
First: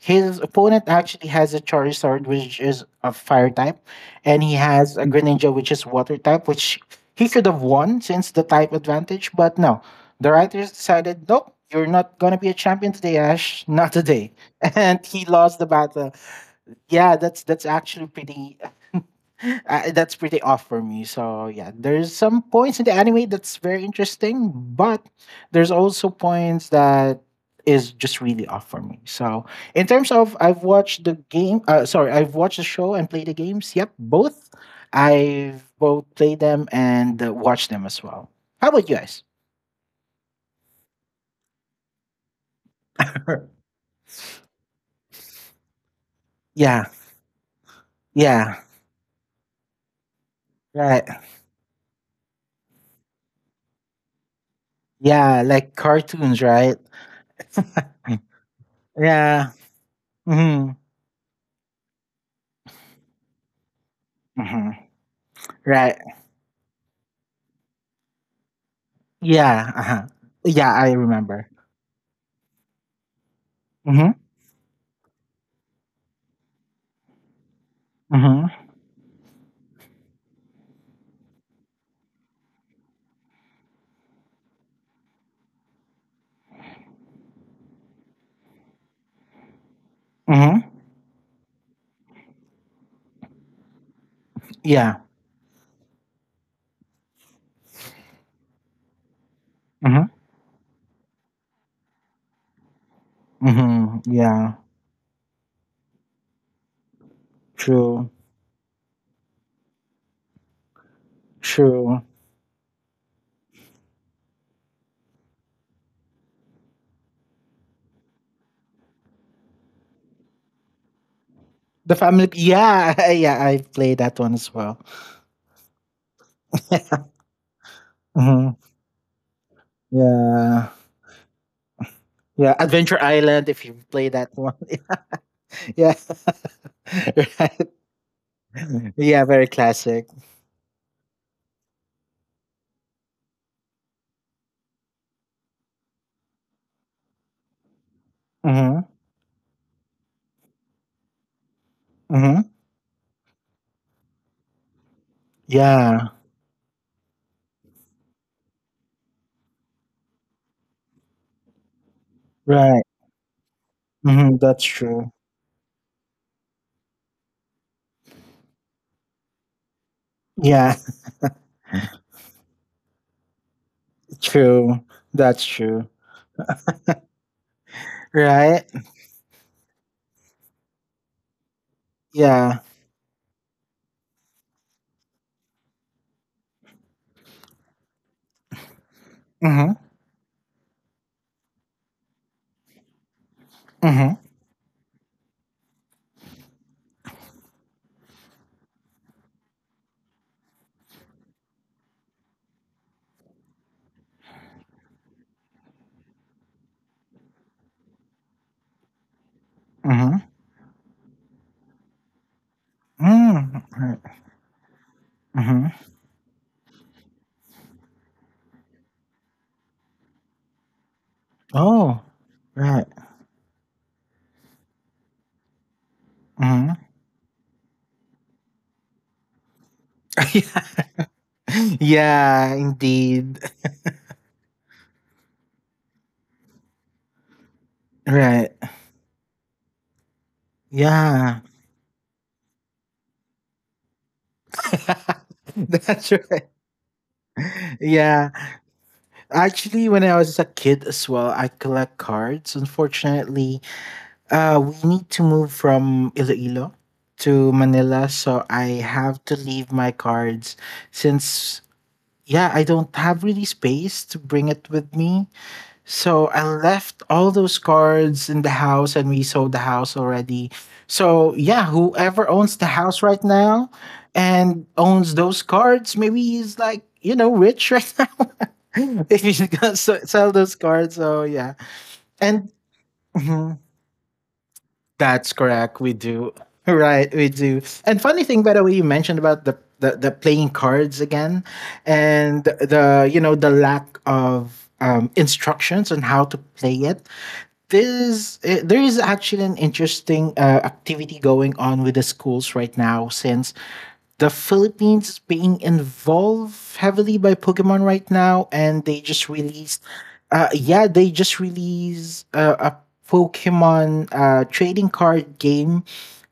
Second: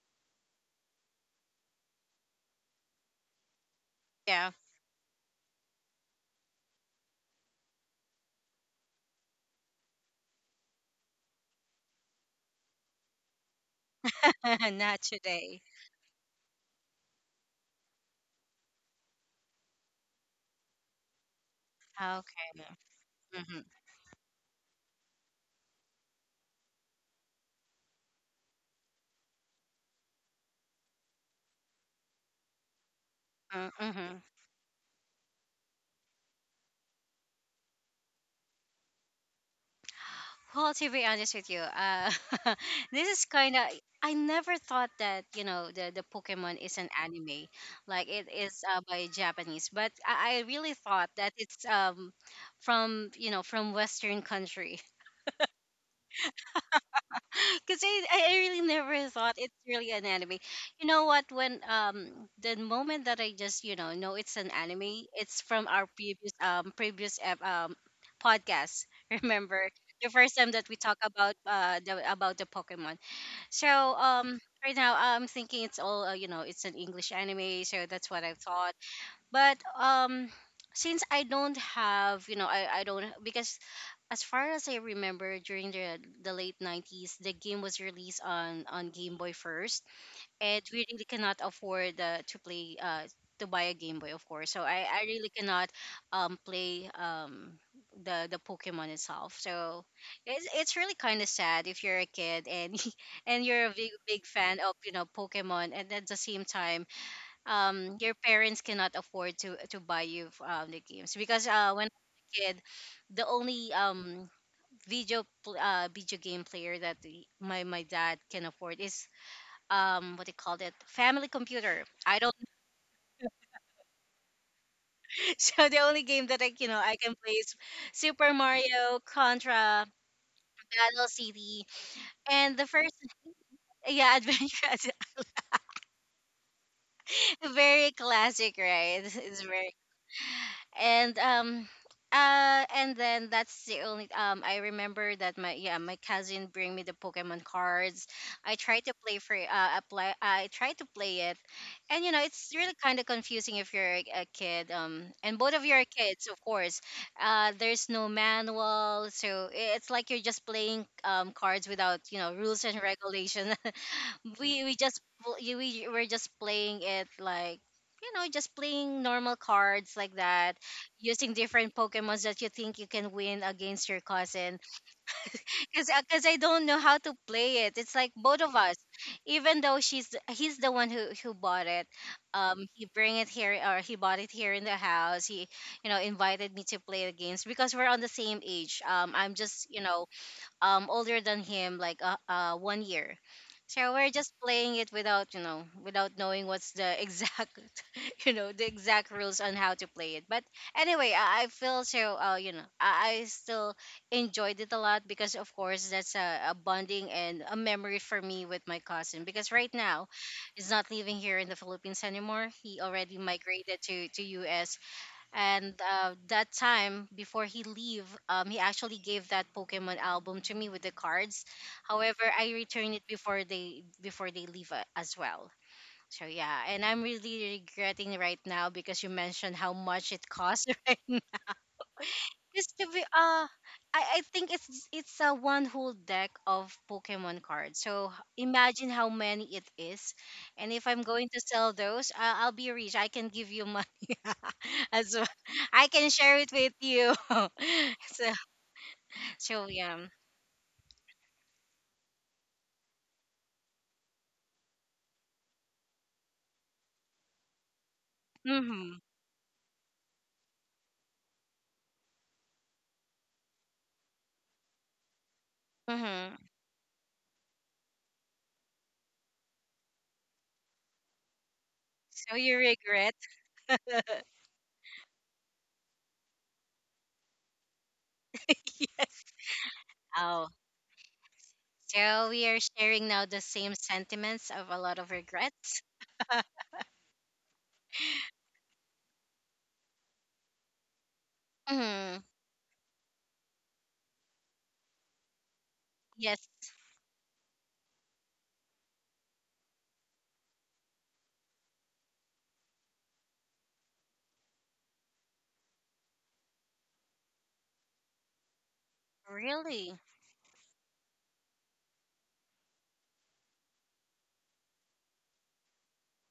Speaker 2: His opponent actually has a Charizard, which is a fire type, and
Speaker 1: Yeah.
Speaker 2: he has a Greninja, which is water type, which he could have won since the type advantage. But no, the writers decided, nope, you're not going to be a champion today, Ash. Not today.
Speaker 1: Not
Speaker 2: And he lost
Speaker 1: today.
Speaker 2: the battle. Yeah, that's actually pretty that's pretty off for me. So yeah, there's some
Speaker 1: Okay.
Speaker 2: points in the anime that's
Speaker 1: Mm-hmm.
Speaker 2: very interesting, but there's also points that is just really off for me. So in terms of I've watched the game, I've watched the show and played the
Speaker 1: Mm-hmm.
Speaker 2: games. Yep,
Speaker 1: Mm-hmm.
Speaker 2: both. I've both played them and watched them as well. How about you guys?
Speaker 1: Well, to be honest with you, this is kind of I never thought that you know the Pokemon is
Speaker 2: Yeah,
Speaker 1: an anime, like it
Speaker 2: yeah,
Speaker 1: is by Japanese. But I really
Speaker 2: right.
Speaker 1: thought that it's from you know from Western country.
Speaker 2: Yeah, like cartoons, right?
Speaker 1: Because I really never thought
Speaker 2: yeah.
Speaker 1: it's really an anime.
Speaker 2: Mhm.
Speaker 1: You know what? When the moment that I just you know it's an
Speaker 2: Mm-hmm.
Speaker 1: anime, it's from our
Speaker 2: Right.
Speaker 1: previous podcast. Remember
Speaker 2: Yeah. Uh-huh.
Speaker 1: the first time that
Speaker 2: Yeah,
Speaker 1: we
Speaker 2: I
Speaker 1: talk about
Speaker 2: remember.
Speaker 1: about the Pokemon. So
Speaker 2: Mm-hmm.
Speaker 1: right now I'm thinking it's all you know it's an English anime, so that's what I
Speaker 2: Mm-hmm.
Speaker 1: thought. But Since I don't have, you know, I don't because as far as I remember, during the late nineties, the game was released on Game Boy first, and
Speaker 2: Mm-hmm.
Speaker 1: we really cannot afford to buy a Game Boy, of course. So I
Speaker 2: Yeah.
Speaker 1: I really cannot play the Pokemon itself. So
Speaker 2: Mm-hmm.
Speaker 1: it's really kind of sad if you're a kid and and you're a big
Speaker 2: Mm-hmm.
Speaker 1: big
Speaker 2: Yeah.
Speaker 1: fan of Pokemon, and at the same time,
Speaker 2: True.
Speaker 1: your parents cannot afford to buy you the games because when I
Speaker 2: True.
Speaker 1: was a kid, the only video game player that my dad can afford is what they called it, family computer,
Speaker 2: The
Speaker 1: I
Speaker 2: family.
Speaker 1: don't.
Speaker 2: Yeah. Yeah. I played that one as well.
Speaker 1: So the only game that I you know I can play is Super
Speaker 2: Mm-hmm.
Speaker 1: Mario, Contra,
Speaker 2: Yeah.
Speaker 1: Battle City,
Speaker 2: Yeah.
Speaker 1: and the first,
Speaker 2: Adventure Island. If you play
Speaker 1: yeah,
Speaker 2: that
Speaker 1: Adventure,
Speaker 2: one. yeah.
Speaker 1: Adventure.
Speaker 2: right.
Speaker 1: Very classic, right?
Speaker 2: Yeah.
Speaker 1: It's
Speaker 2: Very
Speaker 1: very.
Speaker 2: classic.
Speaker 1: And and then that's the only I remember that my, yeah, my cousin bring me the Pokemon cards. I try
Speaker 2: Mm-hmm.
Speaker 1: to play for apply I try to play it, and you know
Speaker 2: Mm-hmm.
Speaker 1: it's really kind of confusing if you're a kid and both of you are
Speaker 2: Yeah.
Speaker 1: kids, of course. There's no manual, so it's like you're just playing cards without rules and
Speaker 2: Right.
Speaker 1: regulation.
Speaker 2: Mm-hmm. That's
Speaker 1: we we just
Speaker 2: true.
Speaker 1: pl- y- we were just playing it like, just playing normal cards like that,
Speaker 2: Yeah.
Speaker 1: using different pokemons that you think you can win against your cousin,
Speaker 2: True. That's true.
Speaker 1: because I don't know how to play it. It's like both of
Speaker 2: Right.
Speaker 1: us, even though he's the one who bought it.
Speaker 2: Yeah.
Speaker 1: He bring it here, or he bought it here in the house. He, you know, invited me to play the games because we're on the same age. I'm just,
Speaker 2: Mhm,
Speaker 1: you know, older than him like 1 year, so we're
Speaker 2: mhm,
Speaker 1: just playing it without, you know, without knowing what's the exact you know, the exact rules on how to play it. But anyway, I feel so you know, I still enjoyed it a lot because of course that's a bonding and a memory for me with my cousin, because right now
Speaker 2: mhm.
Speaker 1: he's not living here in the Philippines anymore. He already
Speaker 2: Mm,
Speaker 1: migrated
Speaker 2: right,
Speaker 1: to US.
Speaker 2: mhm.
Speaker 1: And that time before he leave, he actually gave that Pokemon album to me with the cards.
Speaker 2: Oh,
Speaker 1: However, I
Speaker 2: right,
Speaker 1: returned it before they leave, as well. So yeah,
Speaker 2: mhm.
Speaker 1: and I'm really regretting right now because you mentioned how much it costs.
Speaker 2: Yeah,
Speaker 1: Right,
Speaker 2: yeah,
Speaker 1: just to be,
Speaker 2: indeed.
Speaker 1: I think it's a one whole deck of Pokemon cards. So
Speaker 2: Right.
Speaker 1: imagine how many it is, and if I'm going
Speaker 2: Yeah.
Speaker 1: to sell those, I'll be rich. I can give you money as well. I can
Speaker 2: That's
Speaker 1: share
Speaker 2: right.
Speaker 1: it with you.
Speaker 2: Yeah.
Speaker 1: So so
Speaker 2: Actually, when
Speaker 1: yeah.
Speaker 2: I was a kid as well, I collect cards. Unfortunately, we need to move from Iloilo to Manila, so I
Speaker 1: Mhm.
Speaker 2: have to leave my cards since yeah, I don't have really space to bring it with me. So I
Speaker 1: Mhm.
Speaker 2: left all those cards in the house and we sold the house already. So yeah, whoever
Speaker 1: So you
Speaker 2: owns the house
Speaker 1: regret?
Speaker 2: right now and owns those cards, maybe he's like, rich right now. If
Speaker 1: Yes.
Speaker 2: he's gonna s- sell
Speaker 1: Oh.
Speaker 2: those cards. So yeah.
Speaker 1: So we
Speaker 2: And
Speaker 1: are sharing now the
Speaker 2: mm-hmm.
Speaker 1: same sentiments of a lot of
Speaker 2: That's correct.
Speaker 1: regrets.
Speaker 2: We do. Right, we do. And funny thing, by the way, you mentioned about the playing cards again,
Speaker 1: Mhm.
Speaker 2: and the the lack of instructions on how to
Speaker 1: Yes.
Speaker 2: play it. This there is actually an interesting activity going on with the schools right now since the Philippines is being involved heavily by Pokemon right now, and they just released
Speaker 1: Really.
Speaker 2: yeah, they just released a Pokemon trading card game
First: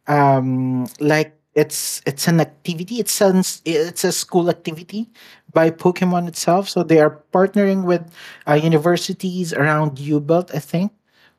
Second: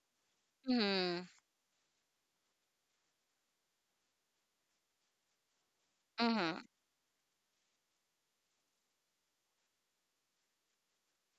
Speaker 1: Mhm.
Speaker 2: like it's an activity, it's a school activity by Pokemon
Speaker 1: Mhm.
Speaker 2: itself. So they are partnering with universities around U-Belt, I think,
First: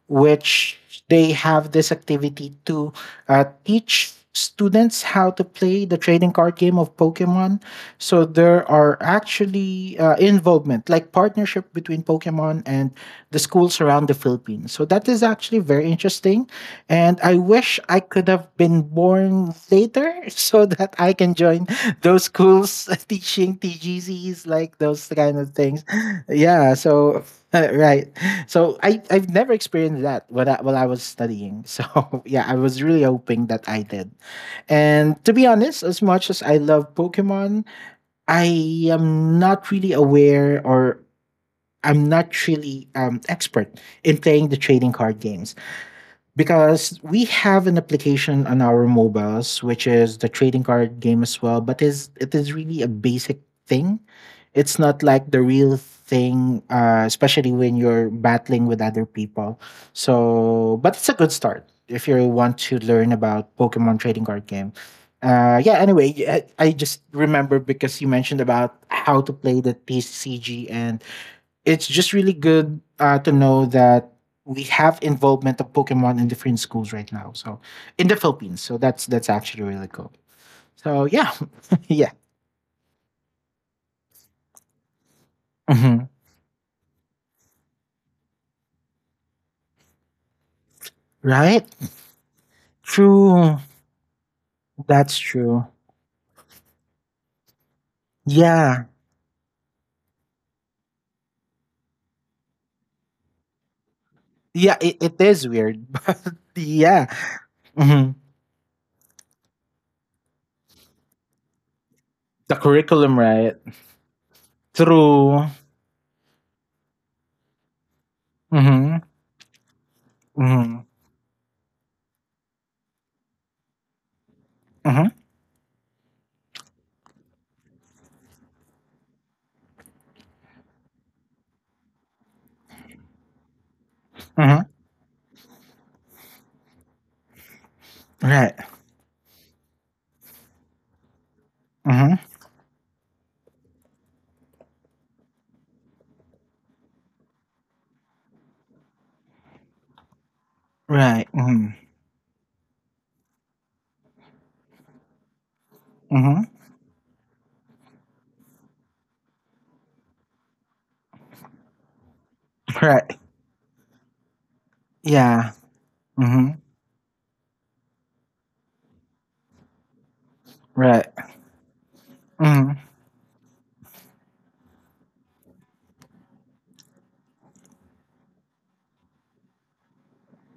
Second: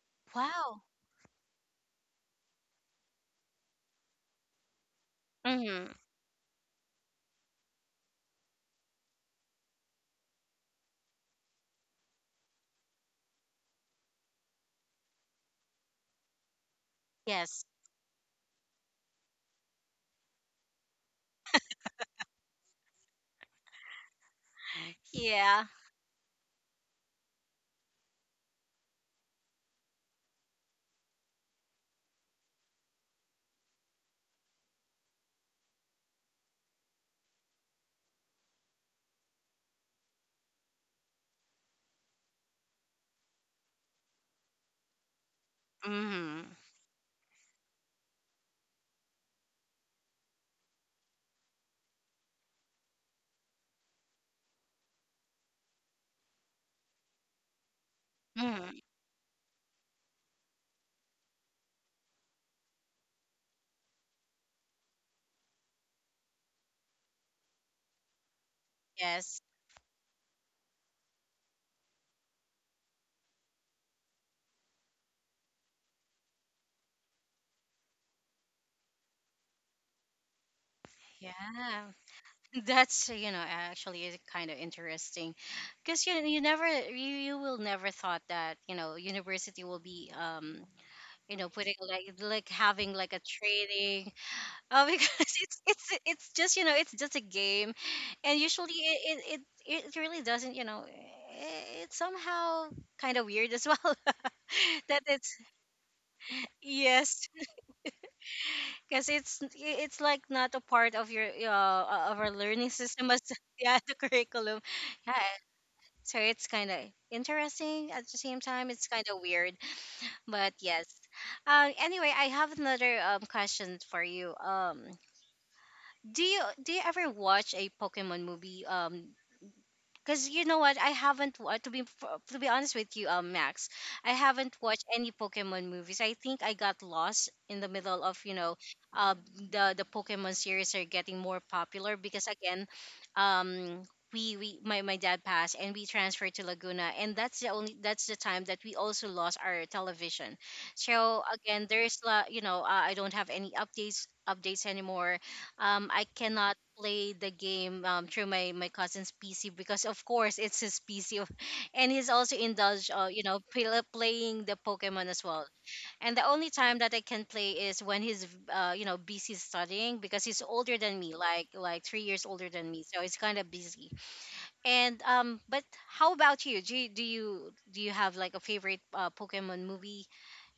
Speaker 2: which
Speaker 1: Wow.
Speaker 2: they have this activity to teach students how to play
Speaker 1: Mm-hmm.
Speaker 2: the trading card game of Pokemon. So there are actually involvement like partnership between Pokemon and the schools around the Philippines, so that is actually very interesting. And I
Speaker 1: Yes.
Speaker 2: wish I could have been born later so that I can join those schools teaching T G TGCs, like those kind of
Speaker 1: Yeah.
Speaker 2: things. Yeah, so right. So I've never experienced that while I was studying. So yeah, I was really hoping that I did. And to be honest, as much as I love Pokemon, I am not really aware or I'm not really expert in playing the trading card games
Speaker 1: Mm-hmm.
Speaker 2: because we have an application on our mobiles which is the trading card game as well, but is it is really a basic thing. It's not like the real thing, especially when you're battling
Speaker 1: Mm-hmm.
Speaker 2: with other people. So but it's a good start if you want to learn about Pokemon trading card game. Yeah, anyway, I just remember because you mentioned about how to
Speaker 1: Yes.
Speaker 2: play the TCG, and it's just really good to know that we have involvement of Pokemon in different schools right now. So in the Philippines, so that's actually really cool. So yeah,
Speaker 1: Yeah.
Speaker 2: yeah,
Speaker 1: That's, you know, actually is kind of interesting, because
Speaker 2: mhm.
Speaker 1: you will never thought that, you know, university will be you know,
Speaker 2: Right.
Speaker 1: putting like, having like a
Speaker 2: True,
Speaker 1: training, because
Speaker 2: that's
Speaker 1: it's
Speaker 2: true.
Speaker 1: it's it's just, you know, it's just a game, and usually
Speaker 2: Yeah,
Speaker 1: it really doesn't, you know, it's somehow kind of weird as well.
Speaker 2: yeah,
Speaker 1: That
Speaker 2: it
Speaker 1: it's,
Speaker 2: is weird, but yeah,
Speaker 1: yes,
Speaker 2: mhm.
Speaker 1: because it's like not a part of your of our
Speaker 2: The
Speaker 1: learning system,
Speaker 2: curriculum,
Speaker 1: as
Speaker 2: right?
Speaker 1: yeah, the curriculum, yeah.
Speaker 2: True.
Speaker 1: So it's kind of interesting, at the same time it's
Speaker 2: Mm-hmm.
Speaker 1: kind of weird, but
Speaker 2: Mm-hmm.
Speaker 1: yes. Anyway, I have another question for you.
Speaker 2: Mm-hmm.
Speaker 1: Do you ever watch a Pokemon movie because, you know what, I haven't to be honest with you, Max, I haven't
Speaker 2: Hmm.
Speaker 1: watched any Pokemon movies. I think I got lost in the middle of, you know,
Speaker 2: Right.
Speaker 1: the Pokemon series are getting more popular
Speaker 2: Mm-hmm.
Speaker 1: because, again, um, my dad passed and we transferred to Laguna, and that's the only that's the time that we also lost our television. So
Speaker 2: Right.
Speaker 1: again,
Speaker 2: Mm-hmm.
Speaker 1: there's la you know, I don't have any updates anymore. I
Speaker 2: Mm-hmm.
Speaker 1: cannot play the game through my cousin's PC because of course it's his PC. And he's also indulged,
Speaker 2: Right.
Speaker 1: you know, playing the Pokemon as well.
Speaker 2: Yeah.
Speaker 1: And the only
Speaker 2: Mm-hmm.
Speaker 1: time that I can play is when he's, you know, busy studying because he's older than
Speaker 2: Right.
Speaker 1: me like 3 years older than me.
Speaker 2: Mm-hmm.
Speaker 1: So it's kind of busy. And but how about you? Do you have like a favorite Pokemon movie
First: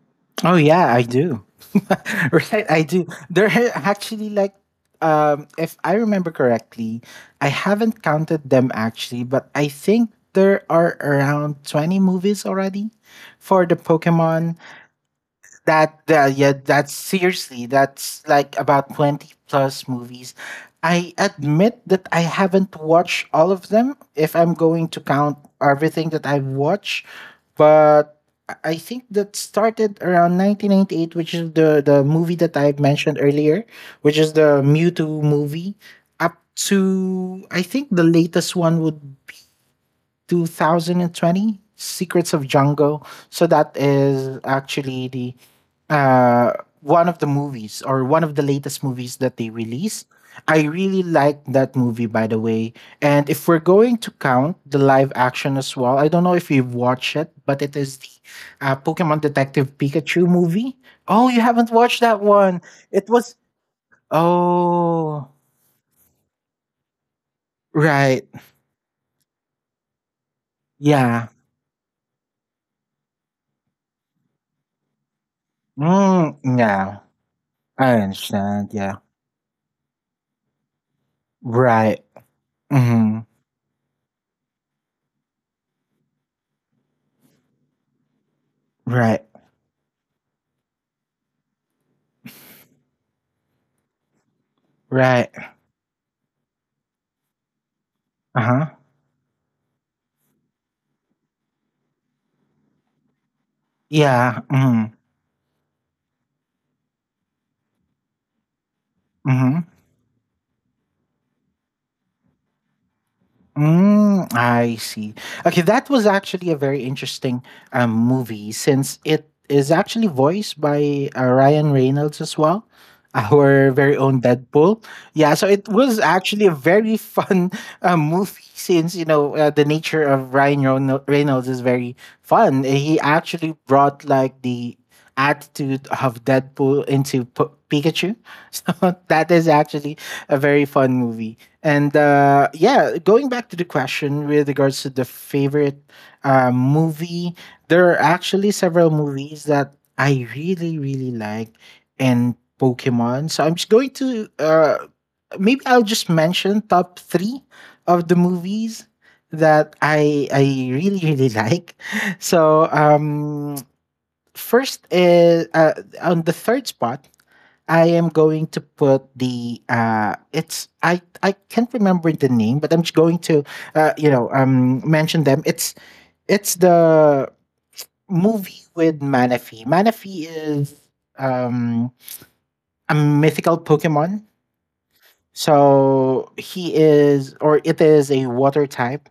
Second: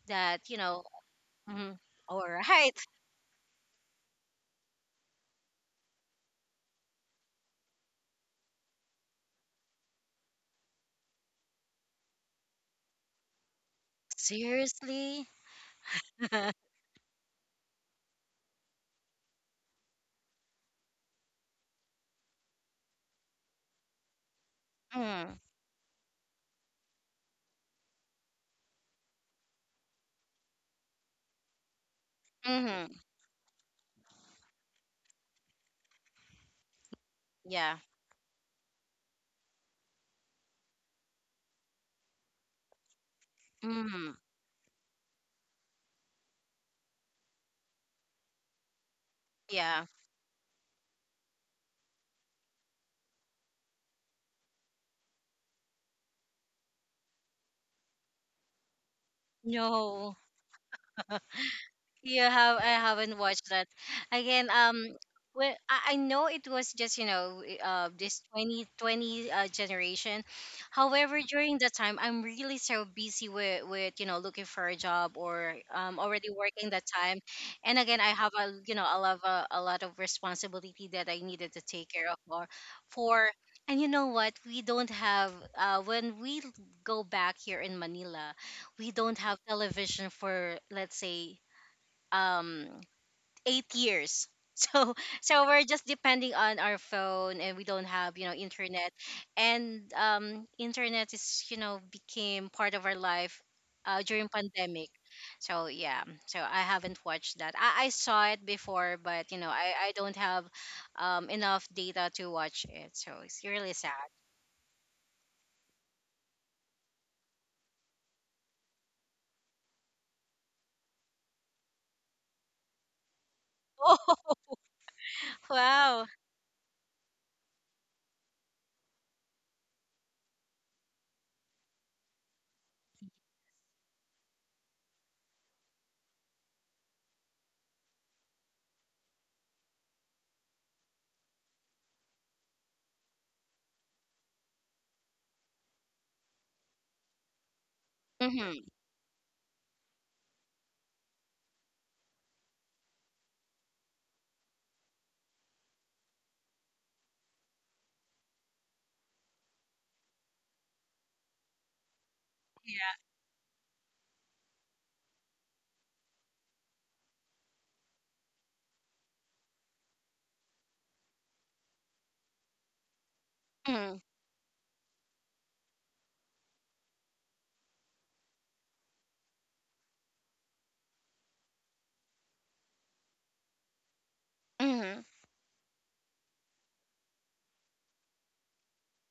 Speaker 1: that,
Speaker 2: Oh
Speaker 1: you know.
Speaker 2: yeah, I do.
Speaker 1: Mhm. All
Speaker 2: Right,
Speaker 1: right.
Speaker 2: I do. There are actually like if I remember correctly, I haven't counted them actually, but I think there are around 20 movies already for the Pokemon.
Speaker 1: Seriously?
Speaker 2: That yeah, that's seriously, that's like about 20 plus movies. I admit that I haven't watched all of them if I'm going to count everything that I have watched. But I think that started around 1998, which is the movie that I
Speaker 1: Mm-hmm.
Speaker 2: mentioned earlier, which is the Mewtwo movie, up to I
Speaker 1: Yeah.
Speaker 2: think the latest one would 2020 Secrets of Django. So that
Speaker 1: Mm.
Speaker 2: is actually the uh one of the movies or one of the latest movies that they
Speaker 1: Yeah.
Speaker 2: released. I really like that movie, by the way. And if we're going to count the live action as well, I don't know if you've watched it, but it is the Pokemon Detective
Speaker 1: No.
Speaker 2: Pikachu movie. Oh, you haven't watched that
Speaker 1: You have,
Speaker 2: one.
Speaker 1: I
Speaker 2: It
Speaker 1: haven't
Speaker 2: was
Speaker 1: watched that. Again,
Speaker 2: oh
Speaker 1: well, I know it was just, you know, this
Speaker 2: right
Speaker 1: 2020, generation. However,
Speaker 2: yeah
Speaker 1: during that time I'm really so busy with, you know, looking for a job, or already
Speaker 2: mm,
Speaker 1: working that
Speaker 2: yeah
Speaker 1: time. And
Speaker 2: I
Speaker 1: again, I have, a,
Speaker 2: understand
Speaker 1: you know,
Speaker 2: yeah.
Speaker 1: a lot of responsibility that I needed to take
Speaker 2: Right.
Speaker 1: care of, or
Speaker 2: Mhm.
Speaker 1: for. And you know what? We don't have, when we go back here in Manila, we don't
Speaker 2: Right.
Speaker 1: have television for, let's say, um 8 years. So
Speaker 2: Right.
Speaker 1: so we're just depending on our phone, and we don't have, you know,
Speaker 2: Uh-huh.
Speaker 1: internet. And internet is, you know, became part of our life during
Speaker 2: Yeah.
Speaker 1: pandemic.
Speaker 2: Mhm.
Speaker 1: So yeah, so I haven't watched that. I saw it before, but you know,
Speaker 2: Mhm.
Speaker 1: I don't have enough data to watch it. So it's really sad.
Speaker 2: Mm, I see. Okay, that was actually a very interesting movie since it is actually voiced by Ryan Reynolds as well, our very
Speaker 1: Oh,
Speaker 2: own Deadpool. Yeah, so it was
Speaker 1: wow.
Speaker 2: actually a very fun movie since, the nature of Reynolds is very fun. He actually brought like the attitude of Deadpool into Pikachu, so that is actually a very fun movie. And yeah, going back to the question with regards to the favorite movie, there are actually
Speaker 1: Mm-hmm.
Speaker 2: several movies that I really, really like in Pokemon. So I'm just going to maybe I'll just mention top three of the movies that I really really like. So
Speaker 1: Yeah.
Speaker 2: first is on the third spot I am going to put the it's I can't remember the name, but I'm just going to
Speaker 1: Mm-hmm.
Speaker 2: mention them. It's the movie with Manaphy. Manaphy is um a mythical Pokemon.
Speaker 1: Mm-hmm.
Speaker 2: So he is or it is a water type,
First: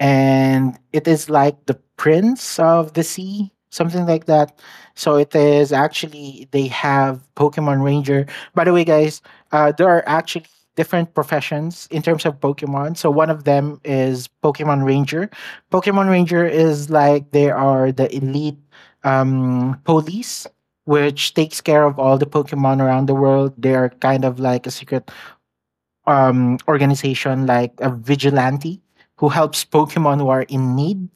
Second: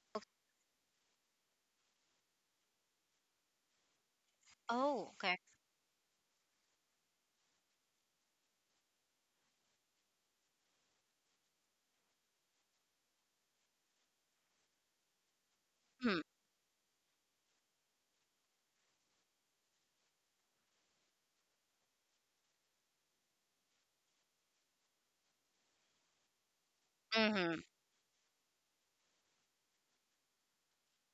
Speaker 2: and it is like the prince of the sea, something like that.
Speaker 1: Oh,
Speaker 2: So it
Speaker 1: okay.
Speaker 2: is actually they have Pokemon Ranger, by the way guys, there are actually different professions in terms of Pokemon. So one of them is Pokemon Ranger. Pokemon
Speaker 1: Mm-hmm.
Speaker 2: Ranger is like they are the elite police, which takes care of all the Pokemon around the world. They are kind of like a secret organization,
Speaker 1: Mm-hmm.
Speaker 2: like a vigilante who helps Pokemon who are in need.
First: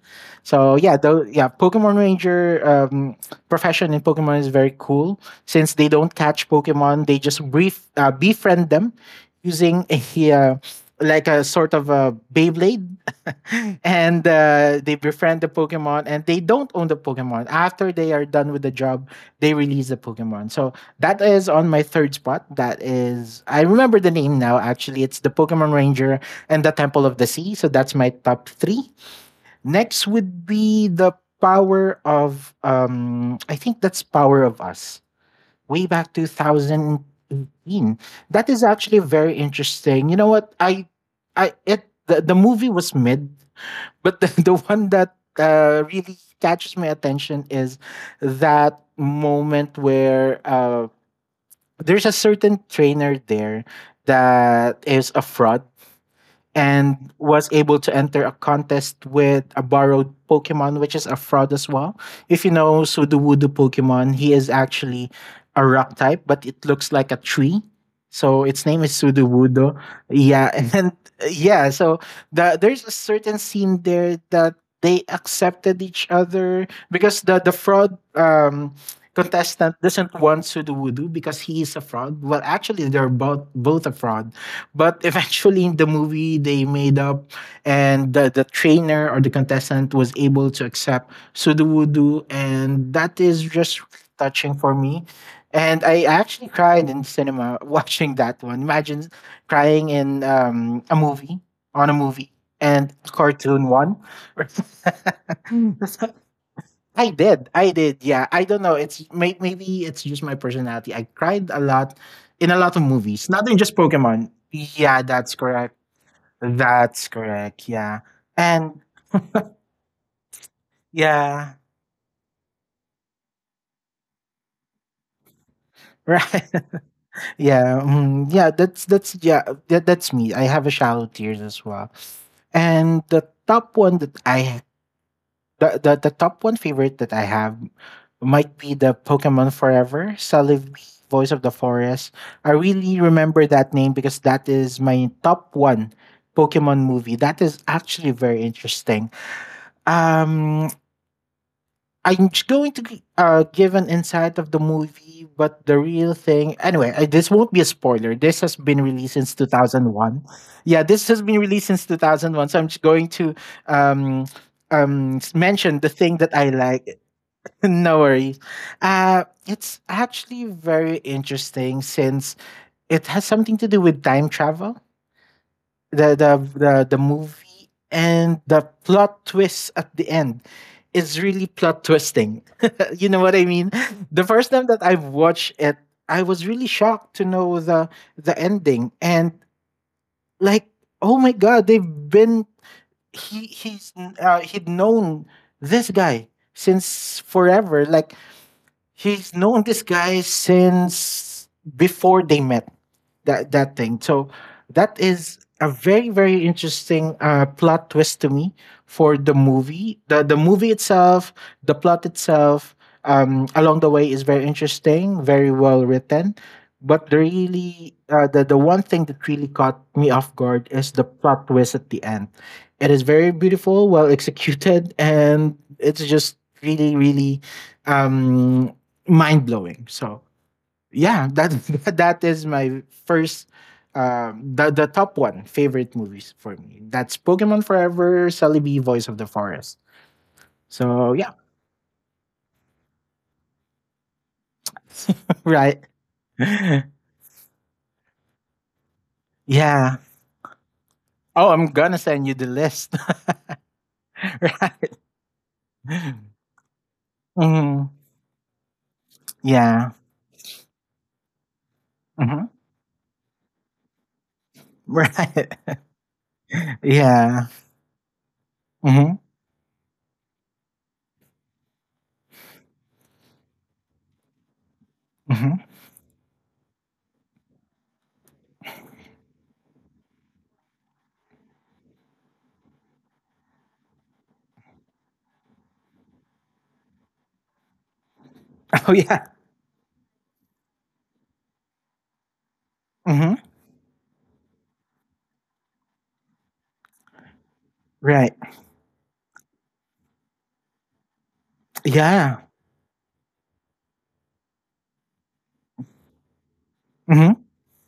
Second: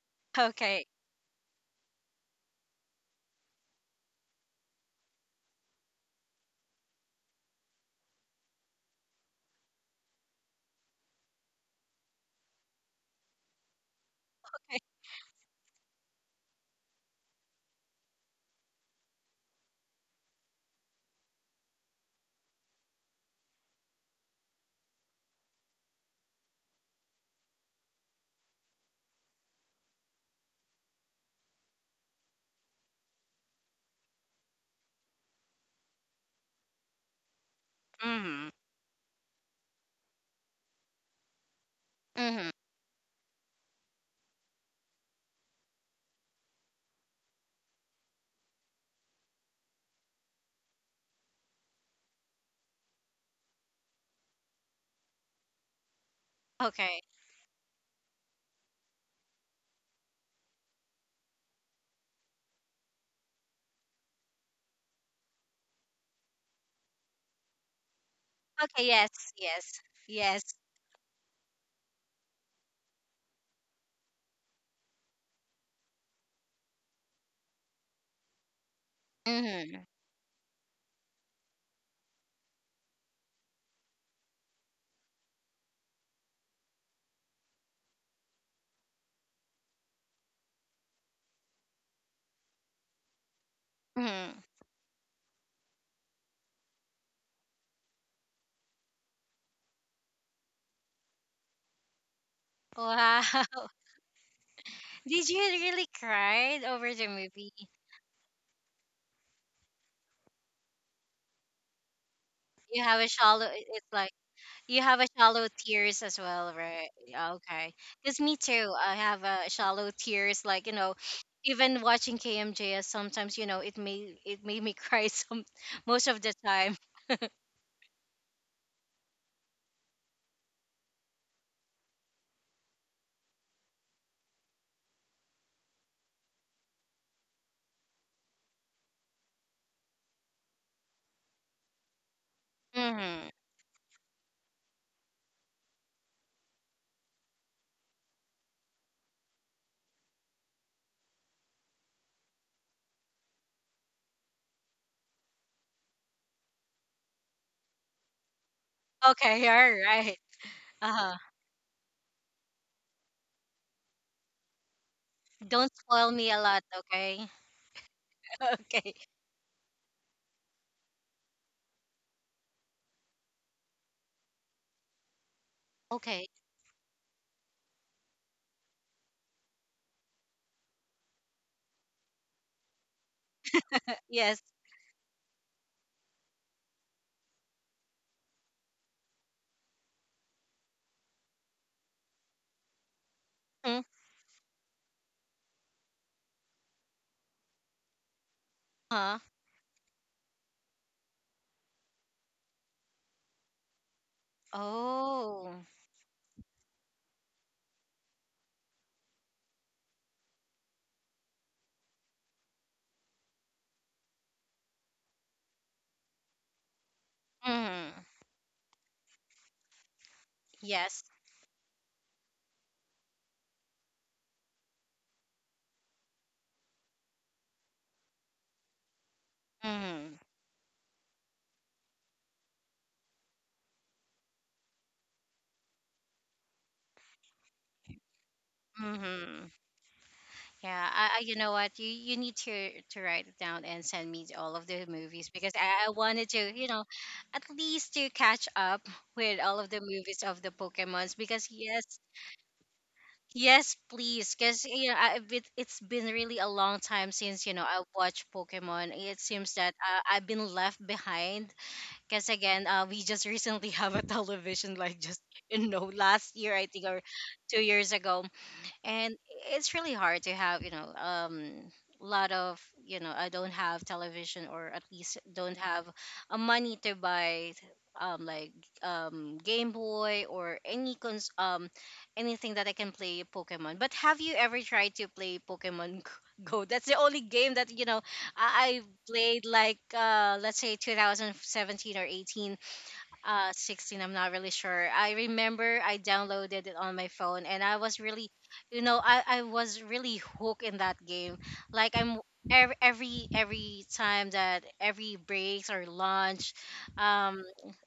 Speaker 2: So
Speaker 1: Okay.
Speaker 2: yeah, though yeah, Pokemon Ranger profession in Pokemon is very cool since they don't catch Pokemon, they just befriend them using a like a sort of a Beyblade, and
Speaker 1: Okay.
Speaker 2: they befriend the Pokemon and they don't own the Pokemon. After they are done with the job, they release the Pokemon. So that is on my third spot. That is, I remember the name now. Actually, it's the Pokemon Ranger and the Temple of the Sea. So that's my top three. Next would be the Power of, I think that's Power of Us. Way back 2018. That
Speaker 1: Mm-hmm.
Speaker 2: is actually very interesting. You know what? The
Speaker 1: Mm-hmm.
Speaker 2: movie was mid, but the one that really catches my attention is that moment where there's a certain trainer there that is a fraud
Speaker 1: Okay.
Speaker 2: and was able to enter a contest with a borrowed Pokemon, which is a fraud as well. If you know Sudowoodo Pokemon, he is actually a rock type, but it looks like a tree. So its name
Speaker 1: Okay.
Speaker 2: is
Speaker 1: Yes.
Speaker 2: Sudowoodo.
Speaker 1: Yes.
Speaker 2: Yeah,
Speaker 1: Yes.
Speaker 2: and yeah, so there's a certain scene there that they accepted each other because the fraud contestant
Speaker 1: Mm-hmm.
Speaker 2: doesn't want Sudowoodo because he is a fraud. Well, actually, they're both a fraud. But eventually, in the movie, they made up, and the trainer or the contestant was able to accept Sudo Voodoo, and that is just
Speaker 1: Mm-hmm.
Speaker 2: touching for me. And I actually cried in cinema watching that one. Imagine crying in a movie, on a movie, and
Speaker 1: Wow.
Speaker 2: cartoon one.
Speaker 1: Did you really cry over
Speaker 2: I
Speaker 1: the
Speaker 2: did.
Speaker 1: movie?
Speaker 2: I did. Yeah. I don't know. It's maybe it's just my personality. I cried a lot in a lot of
Speaker 1: You have a
Speaker 2: movies,
Speaker 1: shallow.
Speaker 2: not in just
Speaker 1: It's like
Speaker 2: Pokemon.
Speaker 1: you
Speaker 2: Yeah,
Speaker 1: have a
Speaker 2: that's
Speaker 1: shallow
Speaker 2: correct.
Speaker 1: tears as well, right?
Speaker 2: That's
Speaker 1: Yeah.
Speaker 2: correct.
Speaker 1: Okay.
Speaker 2: Yeah.
Speaker 1: Cause me too.
Speaker 2: And
Speaker 1: I have a shallow tears. Like, you know,
Speaker 2: yeah.
Speaker 1: even watching KMJS, sometimes you know it made me cry some most of the
Speaker 2: Right.
Speaker 1: time.
Speaker 2: Yeah. Yeah, that's yeah, that's me. I have a shallow tears as well. And the top one that I the top one favorite that I have might be the Pokemon Forever Celebi Voice of the Forest. I really
Speaker 1: Mm-hmm.
Speaker 2: remember that name because that is my top one Pokemon movie. That is actually very interesting. Um I'm just going to give an insight of the movie, but the real thing. Anyway, this won't be a spoiler. This has been released since
Speaker 1: Okay. All right.
Speaker 2: 2001. Yeah,
Speaker 1: Uh
Speaker 2: this
Speaker 1: huh.
Speaker 2: has been released since 2001. So I'm just going to um,
Speaker 1: Don't
Speaker 2: mention the
Speaker 1: spoil
Speaker 2: thing
Speaker 1: me
Speaker 2: that
Speaker 1: a
Speaker 2: I
Speaker 1: lot.
Speaker 2: like.
Speaker 1: Okay.
Speaker 2: No worries.
Speaker 1: Okay.
Speaker 2: It's actually very interesting since it has something to do with time travel,
Speaker 1: Okay.
Speaker 2: the movie, and the plot twist at the end is really plot twisting. You know what I mean? The
Speaker 1: Yes.
Speaker 2: first time that I've watched it, I was really shocked to know the ending and like, oh my god, they've been
Speaker 1: Mm.
Speaker 2: he's he'd known this guy since forever. Like
Speaker 1: Huh?
Speaker 2: he's known this guy since before they met that that thing. So that is
Speaker 1: Oh.
Speaker 2: a very very interesting plot twist to me for the movie the movie itself, the plot itself, along the way is very interesting, very well written, but the
Speaker 1: Hmm.
Speaker 2: really the one thing that really caught me off guard is
Speaker 1: Yes.
Speaker 2: the plot twist at the end. It is very beautiful, well executed, and it's just really really um mind blowing.
Speaker 1: Hmm.
Speaker 2: So yeah, that that is my first, the top one favorite movies for me. That's Pokemon Forever, Celebi, Voice of the
Speaker 1: Hmm.
Speaker 2: Forest.
Speaker 1: Yeah.
Speaker 2: So
Speaker 1: I.
Speaker 2: yeah,
Speaker 1: You know what? You need to write it down and send me all of the movies because,
Speaker 2: right.
Speaker 1: I wanted to. You know, at least to catch up with all of the
Speaker 2: Yeah.
Speaker 1: movies of the Pokemons. Because
Speaker 2: Oh, I'm
Speaker 1: yes.
Speaker 2: gonna send you the list.
Speaker 1: Yes, please, because you
Speaker 2: Right.
Speaker 1: know it's been really a long time since, you know, I
Speaker 2: Mhm.
Speaker 1: watched Pokemon. It seems that,
Speaker 2: Yeah.
Speaker 1: I've been left behind. Because
Speaker 2: Hmm.
Speaker 1: again, we just recently have a television, like just,
Speaker 2: Right.
Speaker 1: you know, last year I think, or
Speaker 2: Yeah.
Speaker 1: 2 years ago.
Speaker 2: Hmm.
Speaker 1: And it's really hard to have, you know, lot of, you know, I don't have television, or at least don't
Speaker 2: Hmm.
Speaker 1: have a money to buy like game boy or any anything that I can play Pokemon. But have you ever tried to play Pokemon Go? That's the only game that, you know, I
Speaker 2: Oh yeah.
Speaker 1: played like, let's say 2017, or 18,
Speaker 2: Hmm.
Speaker 1: 16, I'm not really sure. I remember I downloaded it on my phone, and I was really,
Speaker 2: Right.
Speaker 1: you know, I was really hooked in that game. Like I'm
Speaker 2: Yeah.
Speaker 1: every time that every breaks or lunch,
Speaker 2: Hmm.
Speaker 1: um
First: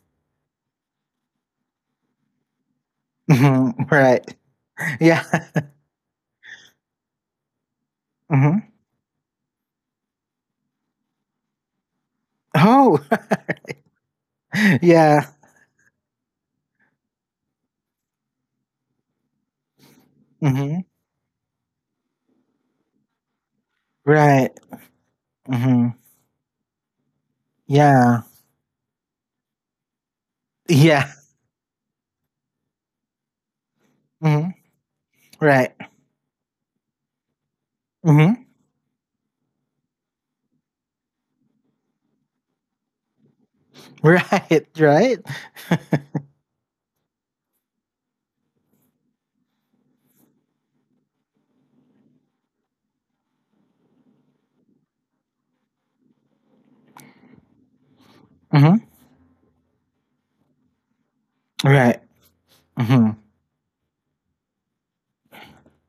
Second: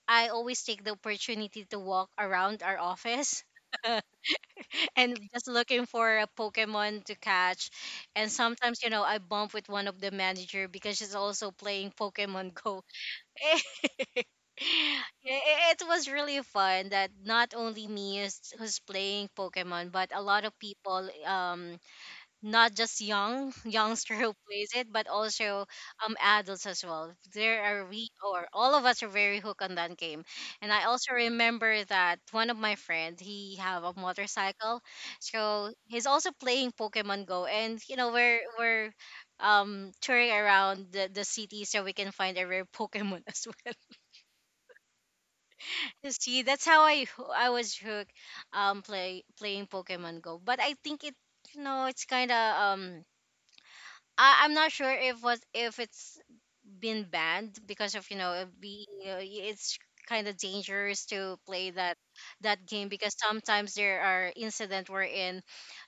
Speaker 1: I always take the opportunity to walk around our office
Speaker 2: Hmm. Right.
Speaker 1: and
Speaker 2: Yeah.
Speaker 1: just looking for a Pokemon to catch. And
Speaker 2: Hmm.
Speaker 1: sometimes, you know, I bump with one of the manager because she's also playing Pokemon Go.
Speaker 2: Oh. yeah.
Speaker 1: It was really fun that not only me is who's playing Pokemon, but a lot of
Speaker 2: Hmm.
Speaker 1: people, not just young youngster who
Speaker 2: Right.
Speaker 1: plays it, but also
Speaker 2: Hmm.
Speaker 1: adults as well. There are we,
Speaker 2: Yeah.
Speaker 1: or all of us are very hooked on that game, and I
Speaker 2: Yeah.
Speaker 1: also remember that one of my friend he have a
Speaker 2: Hmm.
Speaker 1: motorcycle,
Speaker 2: Right.
Speaker 1: so he's also playing Pokemon Go, and you know we're
Speaker 2: Hmm.
Speaker 1: we're touring around the city so we can find a rare Pokemon as well
Speaker 2: Right. Right.
Speaker 1: to see. That's how I was hooked playing Pokemon Go. But I think it, you know, it's kind of I'm not sure if it's been banned because of, you know,
Speaker 2: Hmm.
Speaker 1: it's kind of dangerous to play
Speaker 2: Right.
Speaker 1: that game,
Speaker 2: Hmm.
Speaker 1: because sometimes there are incident wherein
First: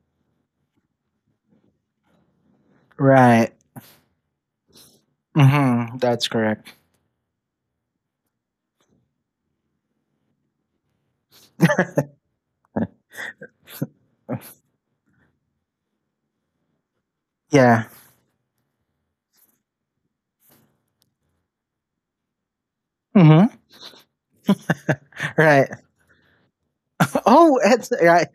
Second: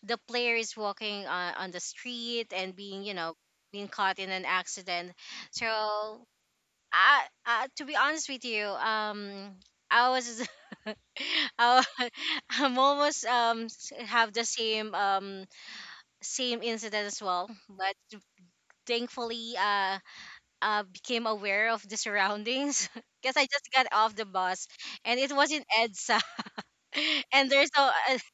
Speaker 1: the player is walking on the street, and being, you know,
Speaker 2: Right.
Speaker 1: being caught in an accident. So
Speaker 2: Hmm. That's correct.
Speaker 1: I, to be honest with you, I was, I, wa- I'm almost have the same same incident as well,
Speaker 2: Yeah.
Speaker 1: but thankfully became aware of the surroundings because I
Speaker 2: Hmm.
Speaker 1: just got off the bus, and it was in
Speaker 2: Right.
Speaker 1: EDSA. and
Speaker 2: Oh,
Speaker 1: there's
Speaker 2: it's
Speaker 1: a
Speaker 2: right.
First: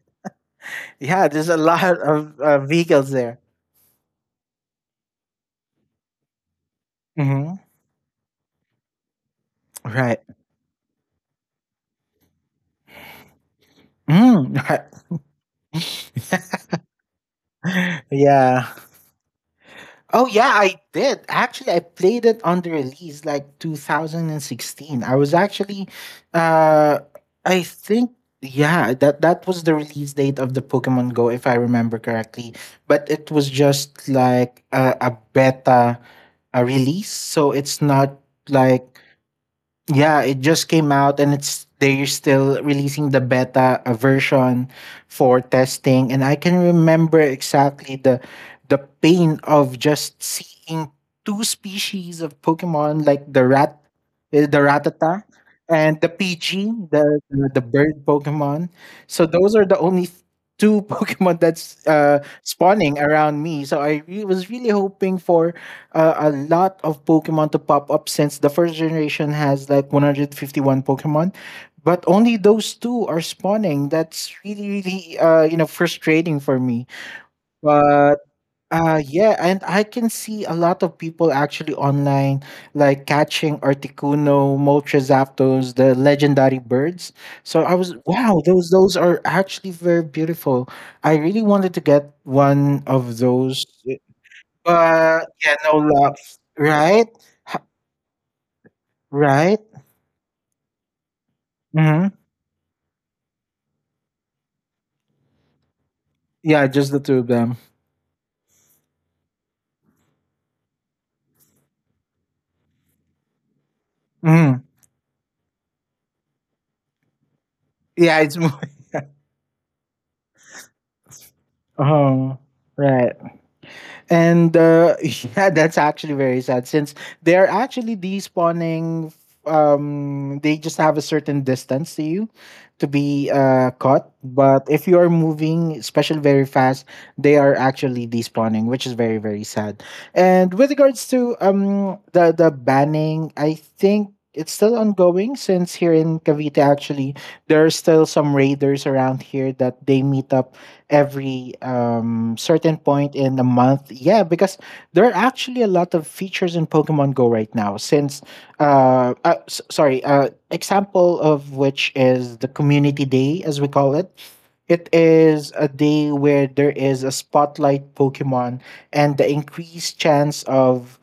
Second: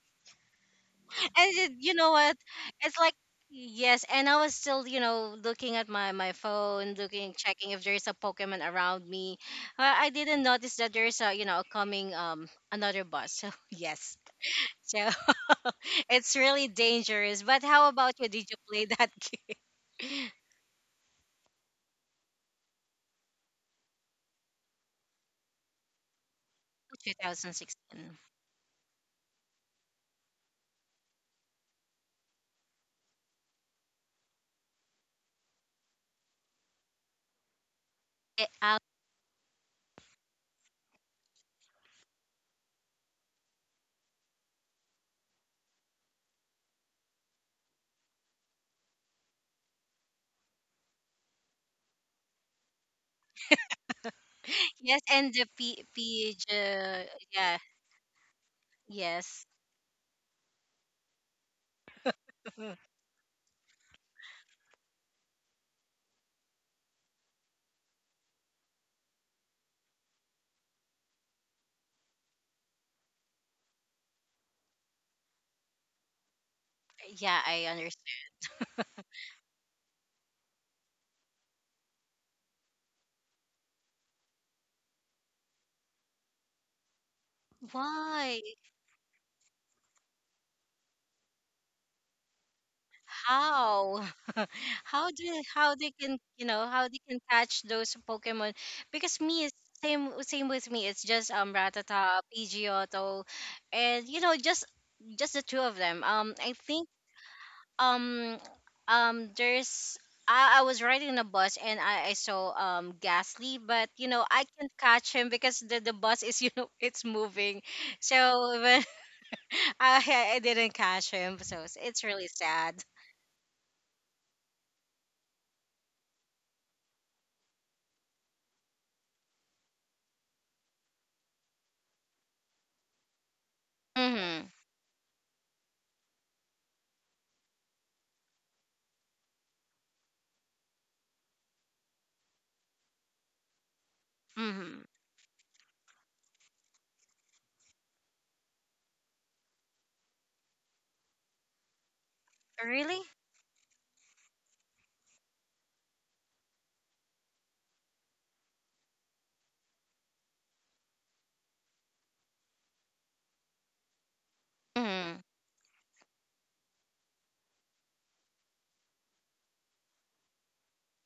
Speaker 2: Yeah. There's a
Speaker 1: and it,
Speaker 2: lot
Speaker 1: you know what
Speaker 2: of
Speaker 1: it's
Speaker 2: vehicles
Speaker 1: like
Speaker 2: there.
Speaker 1: yes, and I was still looking at my phone, looking
Speaker 2: Hmm.
Speaker 1: checking if there's a Pokemon around me. I
Speaker 2: Right.
Speaker 1: didn't notice that there's a you know coming another bus, so yes.
Speaker 2: Mm, right.
Speaker 1: So it's really dangerous, but how about you, did you
Speaker 2: Yeah.
Speaker 1: play that game?
Speaker 2: Oh yeah, I did. Actually, I played it on the release like 2016. I was actually uh I think
Speaker 1: 2016.
Speaker 2: yeah, that that was the release date of the Pokemon Go if I remember correctly, but it was just like a beta a release, so it's not
Speaker 1: Eh, um,
Speaker 2: like yeah, it just came out and it's they're still releasing the beta version for testing and I can remember exactly the pain of just seeing two species of Pokemon like the rat eh, the
Speaker 1: yes,
Speaker 2: ratata
Speaker 1: and the
Speaker 2: and the
Speaker 1: page,
Speaker 2: PG
Speaker 1: yeah.
Speaker 2: the bird Pokemon. So
Speaker 1: Yes.
Speaker 2: those are the only two Pokemon that's spawning around me. So I was really hoping for a lot of Pokemon to pop up since the first generation has like 151 Pokemon, but only those two are spawning. That's really, really, you know, frustrating for me.
Speaker 1: Yeah, I understand.
Speaker 2: But yeah, and I can see a lot of people actually online, like catching Articuno, Moltres, the legendary birds. So I was, wow,
Speaker 1: Why?
Speaker 2: those are actually very beautiful. I really wanted to get one of those,
Speaker 1: How? how
Speaker 2: but
Speaker 1: do
Speaker 2: yeah,
Speaker 1: how
Speaker 2: no
Speaker 1: they
Speaker 2: love,
Speaker 1: can, you know, how they
Speaker 2: right?
Speaker 1: can
Speaker 2: Ha-
Speaker 1: catch those Pokemon? Because me is
Speaker 2: Right?
Speaker 1: same with me. It's just
Speaker 2: Hmm.
Speaker 1: Ratata, Pidgeotto, and you know, just the two of them, I
Speaker 2: Yeah,
Speaker 1: think.
Speaker 2: just the two of them.
Speaker 1: um there's, I was riding the bus and I saw Ghastly, but you know I
Speaker 2: Hmm.
Speaker 1: can't catch him because the bus is you know it's moving,
Speaker 2: Yeah, it's more.
Speaker 1: so I didn't catch him, so it's really
Speaker 2: Oh,
Speaker 1: sad.
Speaker 2: right. And yeah, that's actually very sad since they're actually despawning. They just have a certain distance to you to be caught.
Speaker 1: Mm-hmm.
Speaker 2: But if you are moving, especially very fast, they are actually despawning, which is very very sad. And with regards to the banning, I think. It's still
Speaker 1: Mm-hmm.
Speaker 2: ongoing since here in Cavite, actually, there are still some raiders around here that they meet up every certain
Speaker 1: Really?
Speaker 2: point in a month. Yeah, because there are actually a lot of features in Pokemon Go right now. Since, sorry, example of which is the Community Day, as we call it. It
Speaker 1: Mm-hmm.
Speaker 2: is a day where there is a spotlight Pokemon, and the increased chance of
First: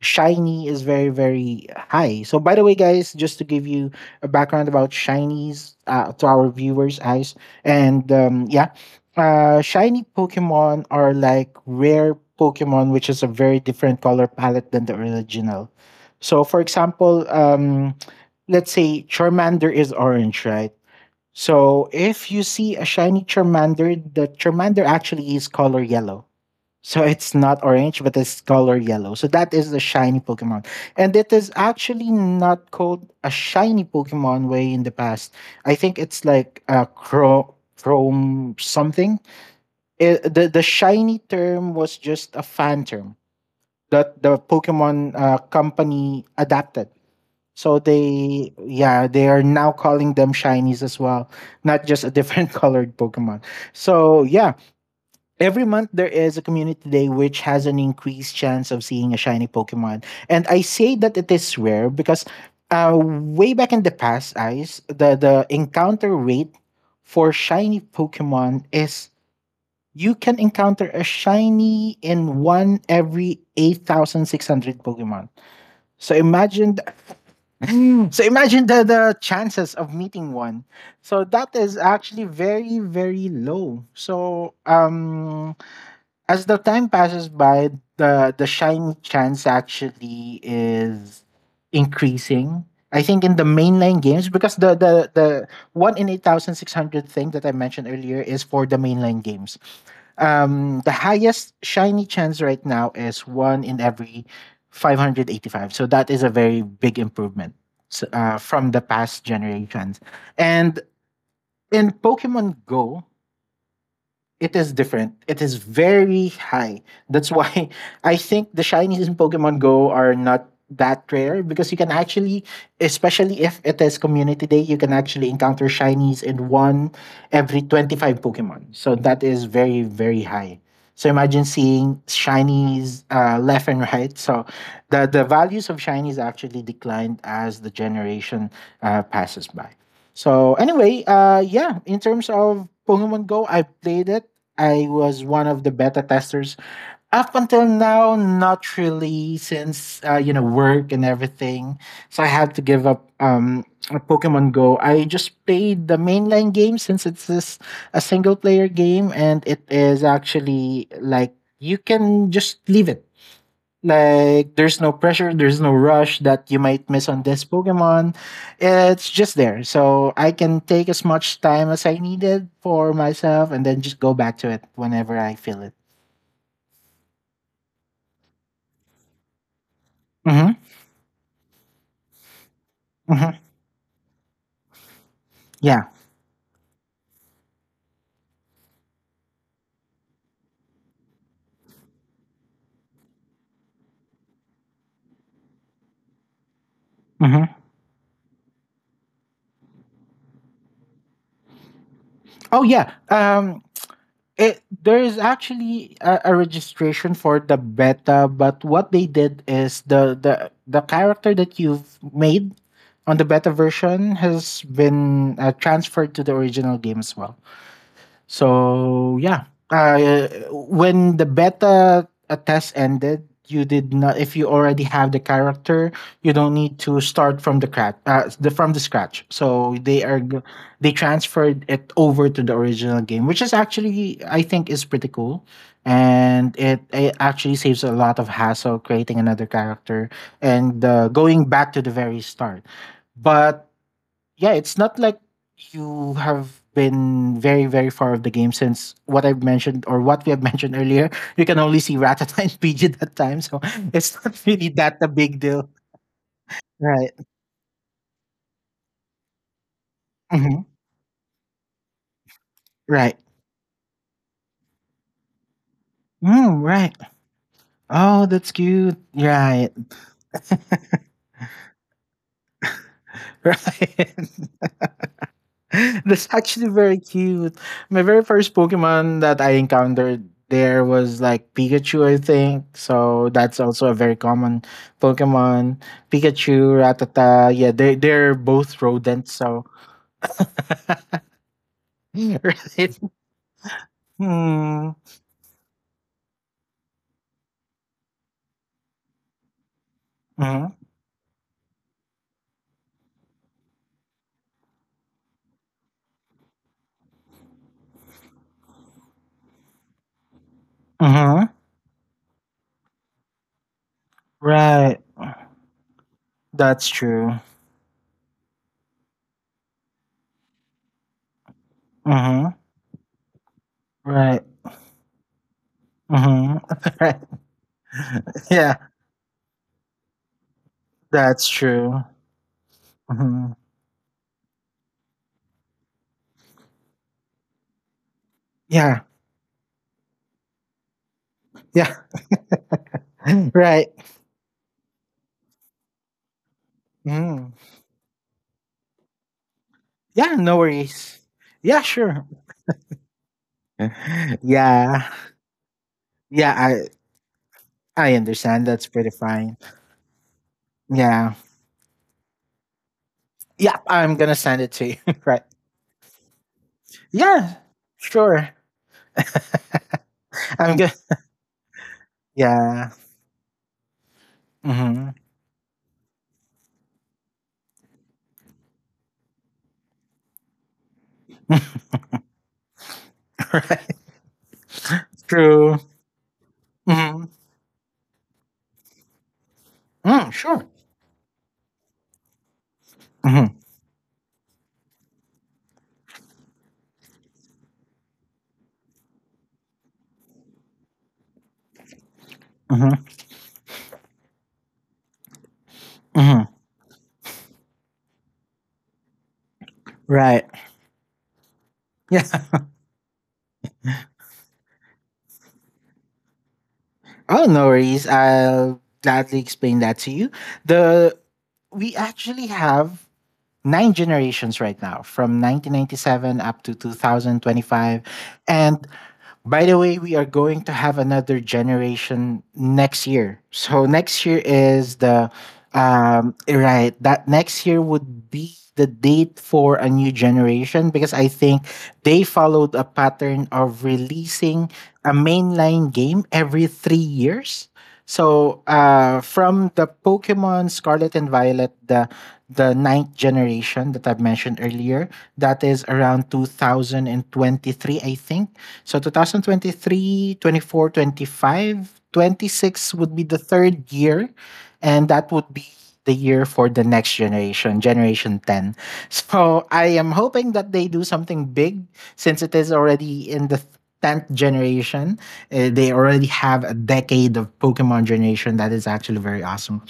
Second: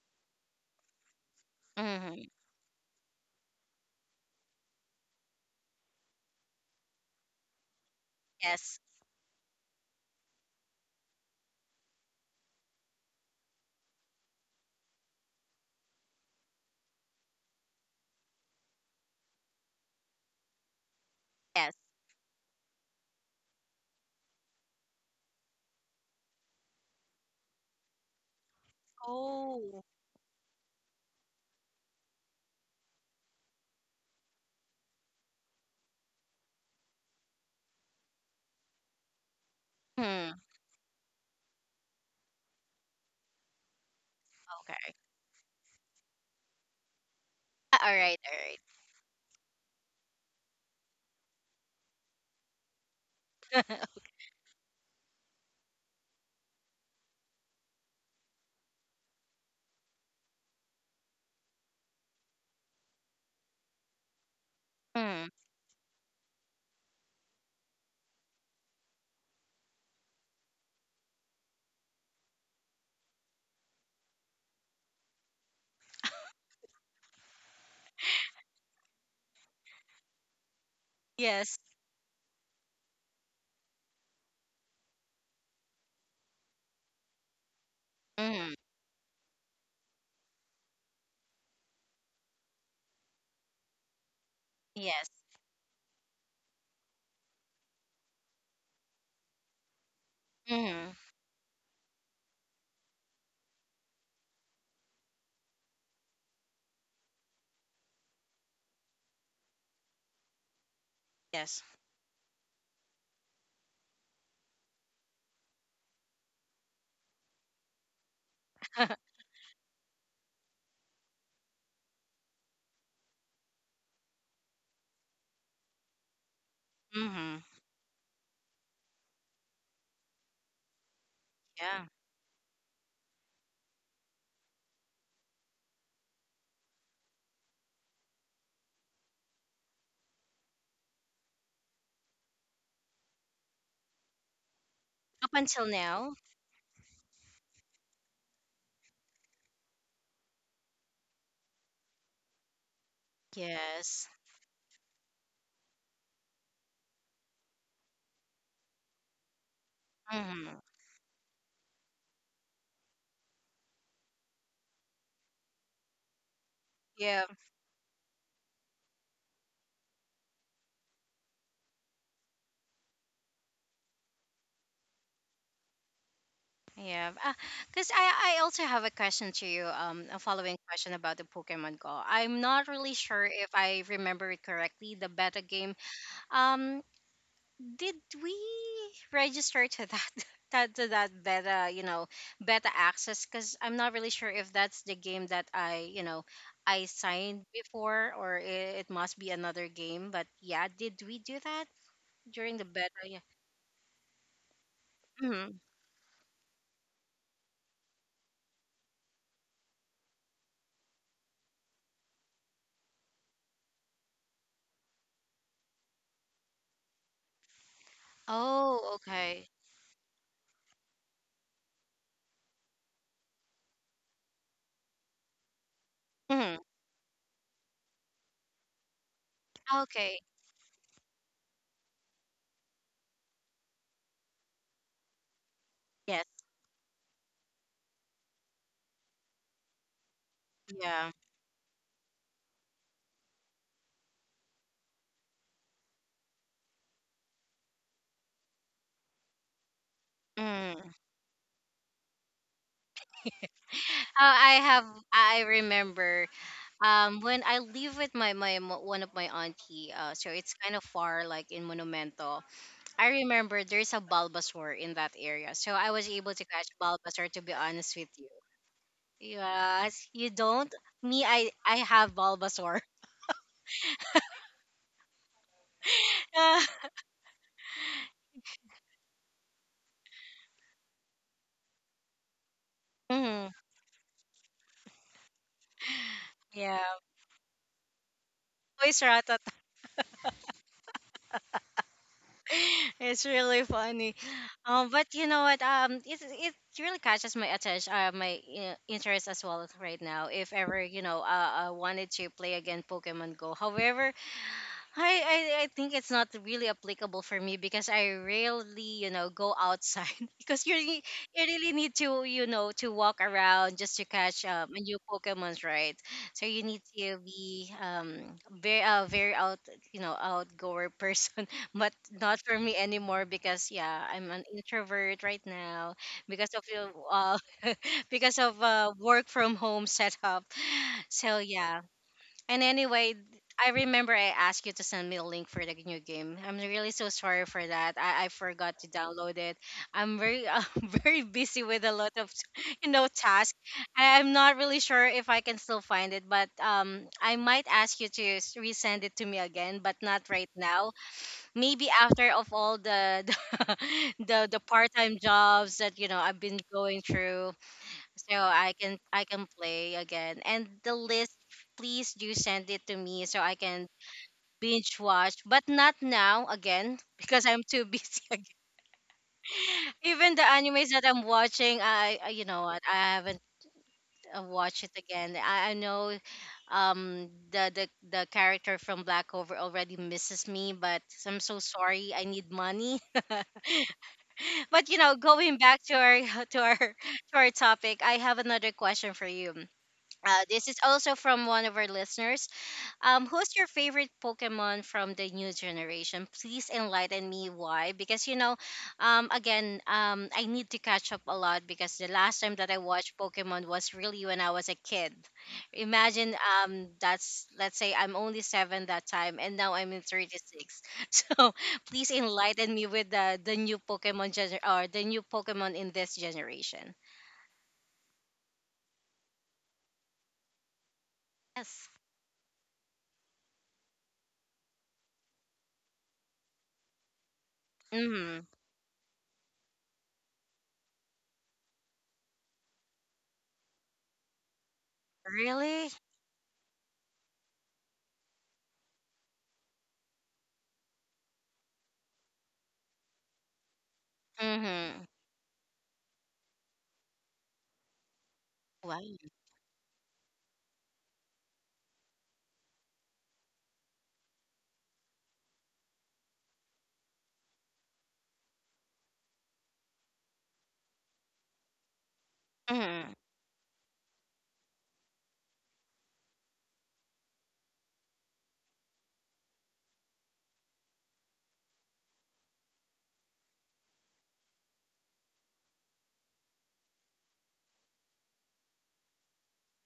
Speaker 2: shiny is very very high.
Speaker 1: Mm-hmm.
Speaker 2: So by the way guys, just to give you a background about shinies to our viewers eyes and yeah,
Speaker 1: Yes.
Speaker 2: shiny Pokemon are like rare Pokemon, which is a very different color palette than the original. So, for example, let's say Charmander is orange, right?
Speaker 1: Yes.
Speaker 2: So, if you see a shiny Charmander, the Charmander actually is color yellow. So, it's not orange, but it's color yellow. So, that is the
Speaker 1: Oh.
Speaker 2: shiny Pokemon. And it is actually not called a shiny Pokemon way in the past. I think it's like a chrome, chrome something. It,
Speaker 1: Hmm.
Speaker 2: the shiny term was just a fan term that the
Speaker 1: Okay.
Speaker 2: Pokemon company adapted. So
Speaker 1: All right. All
Speaker 2: they
Speaker 1: right.
Speaker 2: yeah, they are now calling them shinies as well, not just a different colored Pokemon. So yeah, every month there is a community day which has an increased chance of seeing a shiny Pokemon. And I say that it is rare because way back in the past, eyes
Speaker 1: Mm-hmm.
Speaker 2: the encounter rate for shiny Pokemon is you can encounter a shiny in one every 8,600 Pokemon. So imagine th- so imagine the chances of meeting one. So that
Speaker 1: Yes.
Speaker 2: is actually very very low. So as the time passes by, the
Speaker 1: Mm-hmm.
Speaker 2: shiny chance actually is increasing. I think in the mainline games because
Speaker 1: Yes.
Speaker 2: the one in 8,600 thing that I mentioned earlier is for the mainline games.
Speaker 1: Mm-hmm.
Speaker 2: The highest shiny chance right now is one in every 585. So that is a very big improvement from the past generations. And
Speaker 1: Yes.
Speaker 2: in Pokemon Go, it is different. It is very high. That's why I think the shinies in Pokemon Go are not that rare because you can actually, especially if it is community day, you can actually encounter shinies in one
Speaker 1: Mm-hmm.
Speaker 2: every 25 Pokemon. So that is very, very high. So imagine
Speaker 1: Yeah.
Speaker 2: seeing shinies left and right. So the values of shinies actually declined as the generation passes by. So anyway, yeah, in terms of Pokemon Go, I played it. I was
Speaker 1: Up
Speaker 2: one of
Speaker 1: until
Speaker 2: the beta
Speaker 1: now.
Speaker 2: testers. Up until now, not really, since you know work and everything. So I had to give up
Speaker 1: Yes.
Speaker 2: Pokemon Go. I just played the mainline game since it's this a single player game and it is
Speaker 1: Mm-hmm.
Speaker 2: actually like you can just leave it like there's no pressure, there's no rush that you might miss on
Speaker 1: Yeah,
Speaker 2: this Pokemon. It's just there. So I can take as much time as I needed for myself and then just go back to it whenever I feel it.
Speaker 1: yeah. Because I also have a question to you, a
Speaker 2: Mm-hmm.
Speaker 1: following question about the Pokemon Go. I'm not really sure
Speaker 2: Mm-hmm.
Speaker 1: if I remember it correctly, the beta game.
Speaker 2: Yeah.
Speaker 1: Um, did we register to that that to that beta, you know, beta access? Because I'm not really sure if that's the game that I, you know, I signed
Speaker 2: Mm-hmm.
Speaker 1: before, or it must be another game. But yeah, did we do that during
Speaker 2: Oh
Speaker 1: the
Speaker 2: yeah.
Speaker 1: beta? Yeah.
Speaker 2: It, there is
Speaker 1: Hmm.
Speaker 2: actually a registration for the beta, but what they did is the character that you've made on the beta version has been transferred to the original game as well.
Speaker 1: Oh,
Speaker 2: So yeah,
Speaker 1: okay.
Speaker 2: when the beta test ended, you did not. If you already have the character, you don't
Speaker 1: Hmm.
Speaker 2: need to start from the from the scratch. So they are
Speaker 1: Okay.
Speaker 2: they transferred it over to the original game, which is actually I think is pretty cool,
Speaker 1: Yes.
Speaker 2: and it actually saves a lot of hassle creating another character and
Speaker 1: Yeah.
Speaker 2: going back to the very start. But yeah, it's not like you have been very, very far of the game since what I've mentioned or what we have mentioned
Speaker 1: Mm.
Speaker 2: earlier. You can only see Ratata and Pidgeot that time, so it's not
Speaker 1: I
Speaker 2: really
Speaker 1: have,
Speaker 2: that a big
Speaker 1: I
Speaker 2: deal,
Speaker 1: remember
Speaker 2: right?
Speaker 1: when I live with one of my auntie, uh, so it's
Speaker 2: Hmm.
Speaker 1: kind of far, like in Monumento. I
Speaker 2: Right.
Speaker 1: remember there's a Bulbasaur in that area, so I was able to
Speaker 2: Mm,
Speaker 1: catch
Speaker 2: right.
Speaker 1: Bulbasaur. To be honest with
Speaker 2: Oh,
Speaker 1: you,
Speaker 2: that's cute. Right.
Speaker 1: yes, you don't. Me, I have Bulbasaur.
Speaker 2: Right. That's actually very cute. My very first Pokemon that I encountered there was like Pikachu, I think. So
Speaker 1: Mhm.
Speaker 2: that's also a very common Pokemon. Pikachu,
Speaker 1: Yeah,
Speaker 2: Ratata. Yeah, they're both
Speaker 1: voice
Speaker 2: rodents,
Speaker 1: Rattata.
Speaker 2: so right.
Speaker 1: It's really funny.
Speaker 2: Hmm.
Speaker 1: But you know what? It it really catches my attention, my interest as well right now. If
Speaker 2: Mm-hmm.
Speaker 1: ever, you know, I wanted to play again Pokemon Go. However, I, I think it's not really applicable for me because I rarely, you know, go outside because you
Speaker 2: Mm-hmm.
Speaker 1: really need to, you know, to walk around just to catch a
Speaker 2: Right.
Speaker 1: new Pokemon's, right? So you need
Speaker 2: That's
Speaker 1: to
Speaker 2: true.
Speaker 1: be very very out, you know, outgoer person, but not
Speaker 2: Mm-hmm.
Speaker 1: for me anymore because yeah, I'm an
Speaker 2: Right.
Speaker 1: introvert right now because
Speaker 2: Mm-hmm.
Speaker 1: of you,
Speaker 2: Right.
Speaker 1: because of
Speaker 2: Yeah,
Speaker 1: work from home setup. So
Speaker 2: that's
Speaker 1: yeah.
Speaker 2: true.
Speaker 1: And anyway,
Speaker 2: Mm-hmm.
Speaker 1: I remember I asked you to send me a link for the new game. I'm really so sorry for that. I forgot to
Speaker 2: Yeah.
Speaker 1: download it. I'm very I'm very busy with a
Speaker 2: Yeah.
Speaker 1: lot of, you know, tasks.
Speaker 2: Right.
Speaker 1: I'm not really sure if I can still find it, but I
Speaker 2: Mm.
Speaker 1: might ask you to resend it to me again, but not
Speaker 2: Yeah,
Speaker 1: right
Speaker 2: no
Speaker 1: now.
Speaker 2: worries. Yeah,
Speaker 1: Maybe
Speaker 2: sure.
Speaker 1: after of all the the the, the
Speaker 2: Yeah.
Speaker 1: part-time jobs that you know I've
Speaker 2: Yeah,
Speaker 1: been
Speaker 2: I
Speaker 1: going through,
Speaker 2: I
Speaker 1: so
Speaker 2: understand. That's pretty
Speaker 1: I can
Speaker 2: fine.
Speaker 1: play again. And the
Speaker 2: Yeah.
Speaker 1: list, please do send it to me so I
Speaker 2: Yeah,
Speaker 1: can
Speaker 2: I'm gonna send it to you.
Speaker 1: binge watch,
Speaker 2: Right.
Speaker 1: but not now again because
Speaker 2: Yeah,
Speaker 1: I'm too busy again.
Speaker 2: sure.
Speaker 1: Even the
Speaker 2: I'm
Speaker 1: animes
Speaker 2: gonna
Speaker 1: that I'm watching, you know what,
Speaker 2: Yeah.
Speaker 1: I haven't watched it
Speaker 2: Mm-hmm.
Speaker 1: again. I know the the character from Black Clover already misses me, but I'm so sorry, I need money.
Speaker 2: Right.
Speaker 1: But you know, going
Speaker 2: True.
Speaker 1: back to our to our
Speaker 2: Mm-hmm.
Speaker 1: to our topic, I have another question for you.
Speaker 2: Mm, sure.
Speaker 1: This is also from one of our listeners. Who's
Speaker 2: Mm-hmm.
Speaker 1: your favorite Pokemon from the new generation? Please enlighten me why. Because you know, again, I need to catch up a lot because the last time that I
Speaker 2: Mm-hmm.
Speaker 1: watched Pokemon was really when I was a kid. Imagine,
Speaker 2: Mm-hmm.
Speaker 1: that's let's say I'm only seven that time, and now I'm in thirty
Speaker 2: Right.
Speaker 1: six. So please
Speaker 2: Yeah.
Speaker 1: enlighten me with the new Pokemon or the new Pokemon in this generation.
Speaker 2: Oh, no worries. I'll gladly explain that to you. The
Speaker 1: Yes.
Speaker 2: we actually have nine generations right now from 1997 up to 2025.
Speaker 1: Mm.
Speaker 2: And by the way, we are going to have another generation next year, so next year is the
Speaker 1: Really?
Speaker 2: right, that next year would be the date for a new generation, because I think they followed a pattern of releasing
Speaker 1: Mm-hmm.
Speaker 2: a mainline game every 3 years. So
Speaker 1: Right.
Speaker 2: from the Pokemon Scarlet and Violet, the ninth generation that I've mentioned earlier. That is around 2023, I think. So 2023, 24, 25, 26
Speaker 1: Mm,
Speaker 2: would be the third year. And that would be the year for the next generation, Generation 10. So I am hoping that they do something big since it is already in the 10th generation. They already have a decade of Pokemon generation. That is actually very awesome.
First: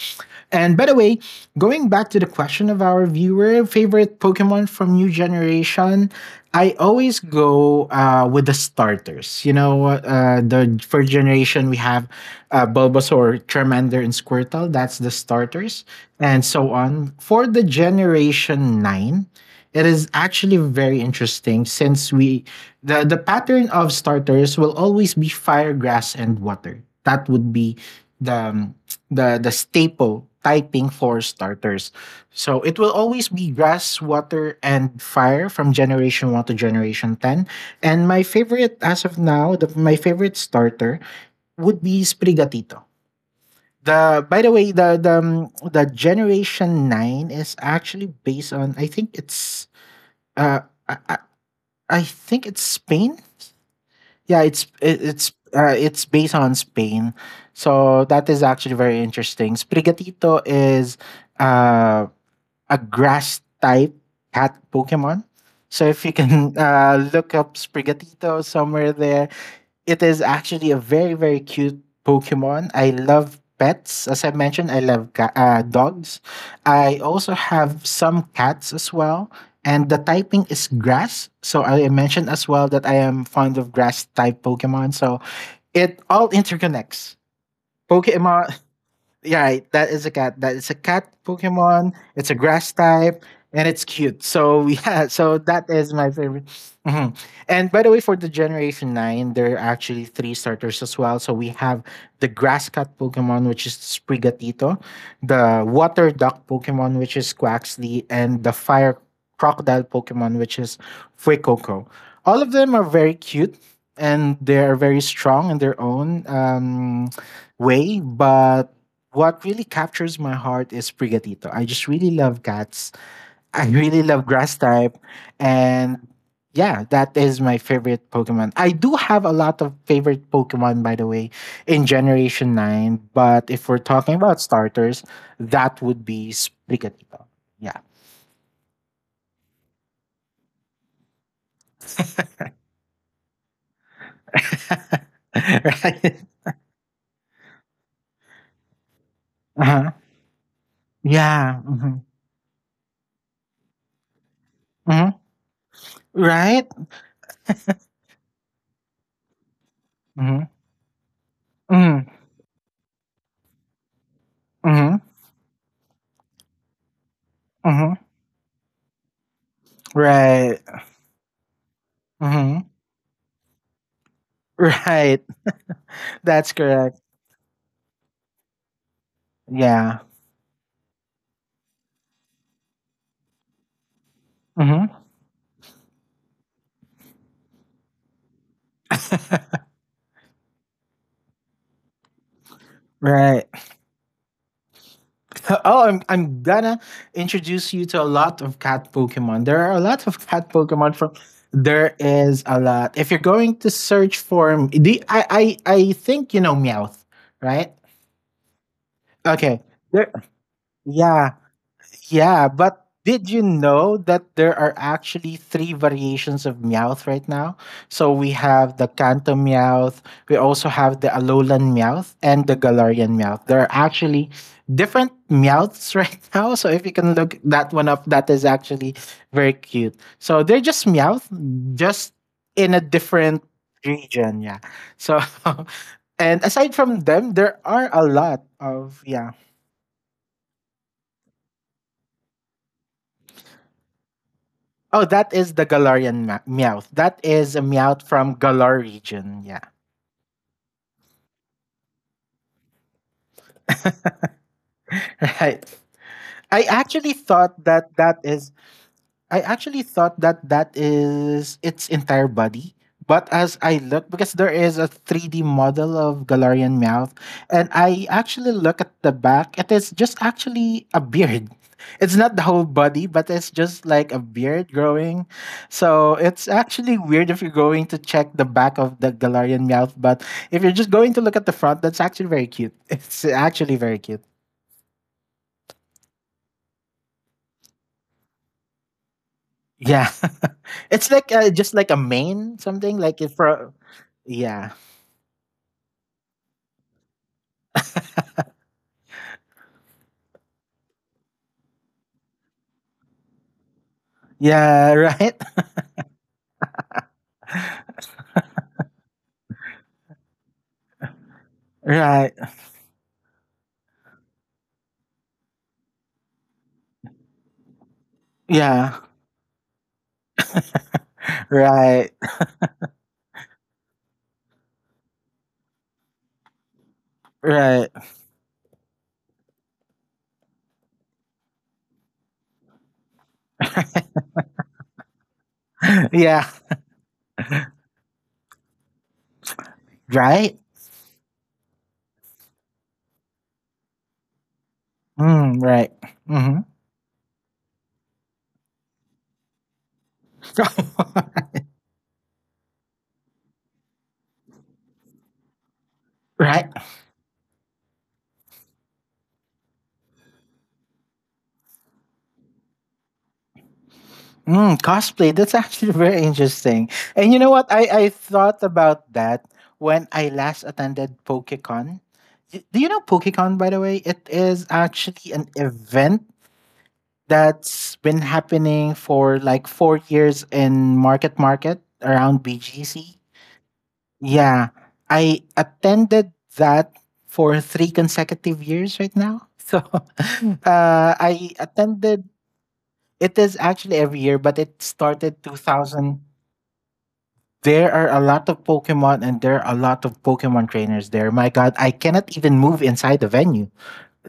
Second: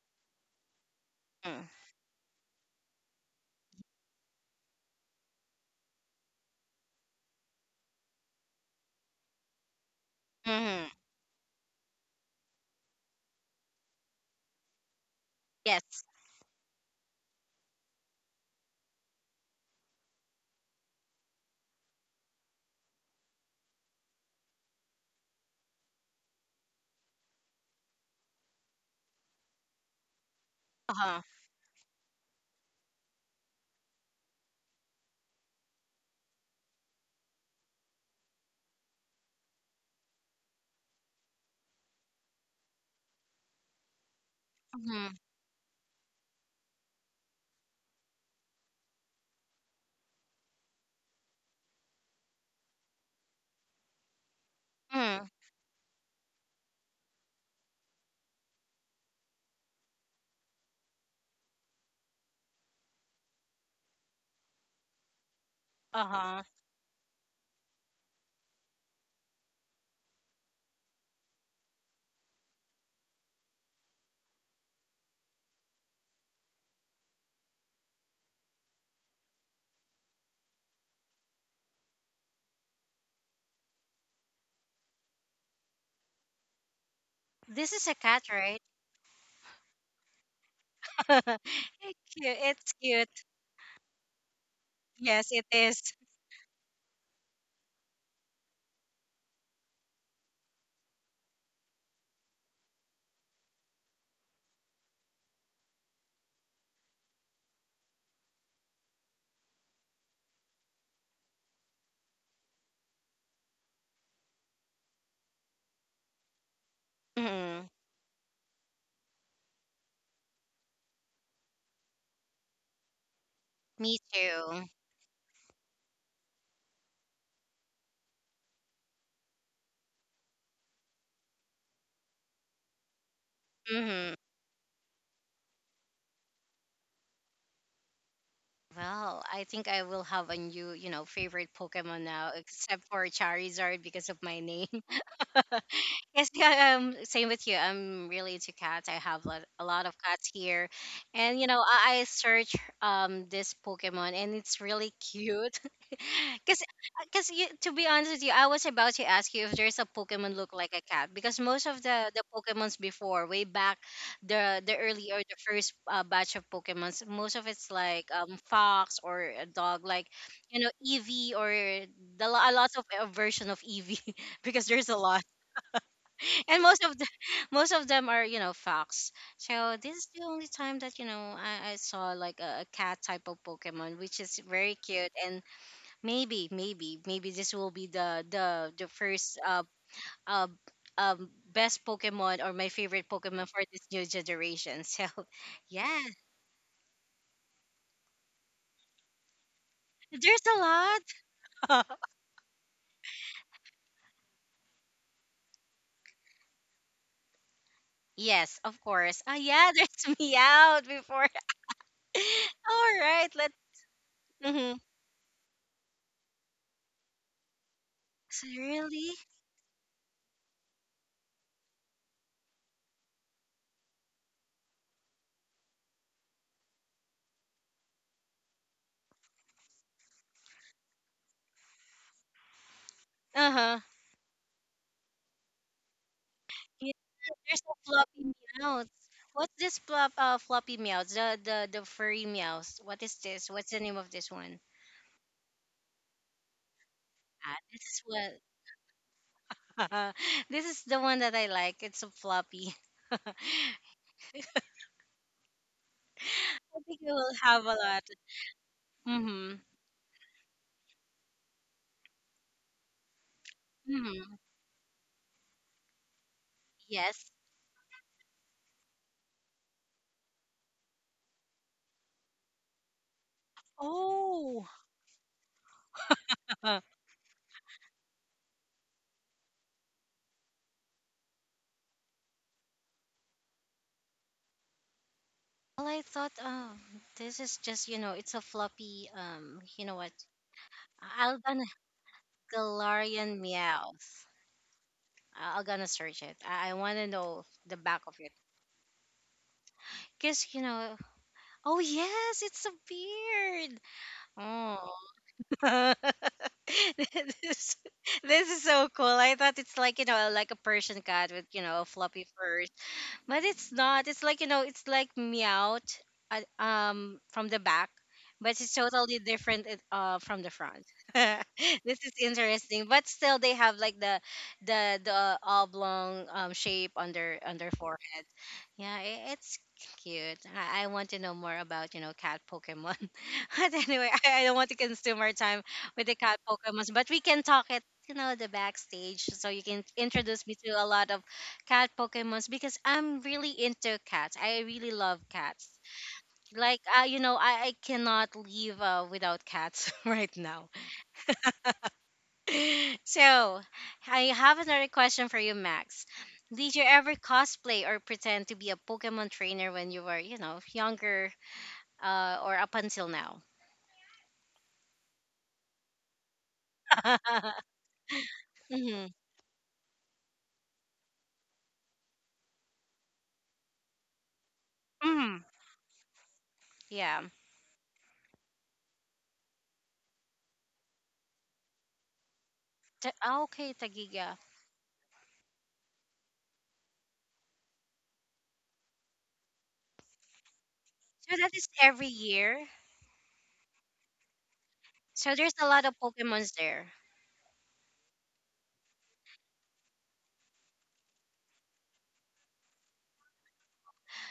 Speaker 2: And by the way,
Speaker 1: mm,
Speaker 2: going back to the question of our viewer, favorite Pokemon from new generation, I always go with the starters. You know, the
Speaker 1: mm,
Speaker 2: first generation we have Bulbasaur, Charmander, and Squirtle. That's the starters,
Speaker 1: yes.
Speaker 2: and so on. For the generation nine, it is actually very interesting since we the pattern of starters will always be fire, grass, and water. That would be the um, the staple typing for
Speaker 1: Uh-huh.
Speaker 2: starters. So it will always be grass, water, and fire from generation one to generation ten. And my favorite as of now, my favorite starter would be Sprigatito. The by the way,
Speaker 1: Mm,
Speaker 2: the generation nine is actually based on, uh I, I I think it's Spain. Yeah, it's it,
Speaker 1: mm,
Speaker 2: it's based on Spain. So that is actually very interesting. Sprigatito is uh, a grass type cat Pokemon. So if you
Speaker 1: uh-huh.
Speaker 2: can look up Sprigatito somewhere there, it is actually a very very cute Pokemon. I love pets, as I mentioned. I love dogs. I also have some cats as well, and the typing is grass. So I mentioned as well that I am fond of grass type Pokemon. So it all interconnects.
Speaker 1: This is a cat, right?
Speaker 2: Pokemon. Yeah, right. That is a cat. That is a cat Pokemon.
Speaker 1: It's
Speaker 2: It's a
Speaker 1: cute. It's
Speaker 2: grass
Speaker 1: cute.
Speaker 2: type, and it's cute. So yeah,
Speaker 1: Yes,
Speaker 2: so
Speaker 1: it
Speaker 2: that
Speaker 1: is.
Speaker 2: is my favorite. Mhm. And by the way, for the Generation 9, there are actually three starters as well. So we have the grass cat Pokemon, which is Sprigatito, the water duck Pokemon, which is Quaxly, and the fire crocodile Pokemon, which is Fuecoco. All of them are very cute and they are very strong in their own
Speaker 1: Mm,
Speaker 2: way, but what really captures my heart is Prigatito. I just really love cats. I
Speaker 1: me
Speaker 2: really love grass
Speaker 1: too.
Speaker 2: type. And yeah, that is my favorite Pokemon. I do have a lot of favorite Pokemon, by the way, in Generation 9. But if we're
Speaker 1: Mm-hmm.
Speaker 2: talking about starters, that would be Sprigatito. Yeah.
Speaker 1: Well, I think I will have a new, you know, favorite Pokemon now, except for Charizard because of my name.
Speaker 2: Right?
Speaker 1: Yes, yeah, same with you. I'm really into cats. I have lot, a lot of
Speaker 2: Uh-huh.
Speaker 1: cats here, and you know,
Speaker 2: Yeah.
Speaker 1: I,
Speaker 2: Hmm.
Speaker 1: I search this Pokemon, and it's really
Speaker 2: Hmm.
Speaker 1: cute. Cause,
Speaker 2: Right?
Speaker 1: cause you, to be honest with you, I was about to ask you if there's a Pokemon
Speaker 2: Hmm.
Speaker 1: look like a cat, because most of
Speaker 2: Hmm.
Speaker 1: the Pokemons before, way back, the
Speaker 2: Hmm.
Speaker 1: early or the first batch of Pokemons, most of it's like
Speaker 2: Hmm.
Speaker 1: fox or a dog, like you
Speaker 2: Right.
Speaker 1: know Eevee, or the a
Speaker 2: Hmm.
Speaker 1: lot of a version of Eevee, because there's a lot.
Speaker 2: Right. That's
Speaker 1: And most of
Speaker 2: correct.
Speaker 1: the most of them are, you know, fox. So this
Speaker 2: Yeah.
Speaker 1: is the only time that, you know, I saw like a cat type of Pokemon, which is very
Speaker 2: Hmm.
Speaker 1: cute. And maybe maybe this will be the the first uh best pokemon or my favorite Pokemon
Speaker 2: Right.
Speaker 1: for this new generation, so
Speaker 2: Oh,
Speaker 1: yeah,
Speaker 2: I'm gonna introduce you to a lot of cat Pokemon. There are a lot of
Speaker 1: there's
Speaker 2: cat
Speaker 1: a
Speaker 2: Pokemon from
Speaker 1: lot.
Speaker 2: there is a lot. If you're going to search for the I think you know Meowth, right?
Speaker 1: Yes, of course. Ah,
Speaker 2: Okay.
Speaker 1: yeah,
Speaker 2: There.
Speaker 1: there's me out before.
Speaker 2: Yeah. Yeah, but
Speaker 1: All right,
Speaker 2: did you
Speaker 1: let's.
Speaker 2: know that there
Speaker 1: Mhm.
Speaker 2: are actually three variations of Meowth right now? So we
Speaker 1: So
Speaker 2: have the
Speaker 1: really.
Speaker 2: Kanto Meowth, we also have the Alolan Meowth, and the Galarian Meowth. There are actually different Meowths right now. So if you can look that one up, that is actually very cute. So they're just Meowth, just in a different
Speaker 1: Uh-huh.
Speaker 2: region. Yeah. So, and aside from them,
Speaker 1: There's
Speaker 2: there
Speaker 1: a
Speaker 2: are a
Speaker 1: floppy
Speaker 2: lot
Speaker 1: meows.
Speaker 2: of, yeah.
Speaker 1: What's this flop, floppy meows? The furry meows. What is this? What's the name of this one?
Speaker 2: Oh, that is the Galarian Meowth. That
Speaker 1: Ah,
Speaker 2: is a
Speaker 1: this is
Speaker 2: Meowth
Speaker 1: what.
Speaker 2: from Galar region. Yeah,
Speaker 1: This is the one that I like. It's a floppy. I
Speaker 2: right. I
Speaker 1: think we
Speaker 2: actually
Speaker 1: will have
Speaker 2: thought
Speaker 1: a
Speaker 2: that
Speaker 1: lot.
Speaker 2: that is I
Speaker 1: Mm-hmm.
Speaker 2: actually thought that that is its entire body. But as I look,
Speaker 1: Mm-hmm.
Speaker 2: because there is a 3D model of Galarian mouth,
Speaker 1: Yes.
Speaker 2: and I actually look at the back, it is just actually a beard. It's not the whole body, but it's just like a
Speaker 1: Oh.
Speaker 2: beard growing. So it's
Speaker 1: Well,
Speaker 2: actually weird if you're going to check the back of the Galarian mouth. But if you're just going to look at the front, that's actually very cute. It's actually very cute.
Speaker 1: I thought, oh, this is just, you know, it's a floppy. You know
Speaker 2: Yeah.
Speaker 1: what?
Speaker 2: it's like
Speaker 1: Alban
Speaker 2: just like a main something like if
Speaker 1: Galarian
Speaker 2: for
Speaker 1: meows.
Speaker 2: yeah.
Speaker 1: I'm gonna search it. I want to know the back of it, cause you know. Oh yes, it's a beard. Oh.
Speaker 2: Yeah, right.
Speaker 1: this, this is so cool. I thought it's like, you know, like a Persian cat with, you know, fluffy
Speaker 2: Right.
Speaker 1: furs. But it's not. It's like, you know, it's like meowed from the back, but it's
Speaker 2: Yeah.
Speaker 1: totally different from the front. This is
Speaker 2: Right.
Speaker 1: interesting. But still they have like the oblong shape on their
Speaker 2: Right.
Speaker 1: forehead. Yeah, it's cute. I want to know more about, you know, cat Pokemon. But anyway, I don't want to consume our time with the cat
Speaker 2: Yeah.
Speaker 1: Pokemons, but we can talk it, you know, the backstage. So you can introduce me
Speaker 2: Right.
Speaker 1: to a lot of cat Pokemons because I'm really into cats. I really love
Speaker 2: Mm,
Speaker 1: cats.
Speaker 2: right. Mhm.
Speaker 1: Like, you know, I cannot leave without cats right now. So I have another question for you, Max.
Speaker 2: right.
Speaker 1: Did you ever cosplay or pretend to be a Pokemon trainer when you were, you know, younger, or up until now?
Speaker 2: Mm, cosplay. That's actually very interesting. And you know what? I thought
Speaker 1: Hmm.
Speaker 2: about that when I last attended PokeCon. Do you know PokeCon, by the way? It is actually
Speaker 1: Hmm.
Speaker 2: an event
Speaker 1: Yeah.
Speaker 2: that's been happening for like 4 years in Market Market around
Speaker 1: Ta-
Speaker 2: BGC.
Speaker 1: ah, okay, Tagiga.
Speaker 2: Yeah, I attended that for 3 consecutive years right now. So
Speaker 1: So that
Speaker 2: I
Speaker 1: is every
Speaker 2: attended.
Speaker 1: year.
Speaker 2: It is actually every year, but it
Speaker 1: So
Speaker 2: started
Speaker 1: there's a lot of
Speaker 2: 2000.
Speaker 1: Pokemons there.
Speaker 2: There are a lot of Pokemon and there are a lot of Pokemon trainers there. My God, I cannot even move inside the venue.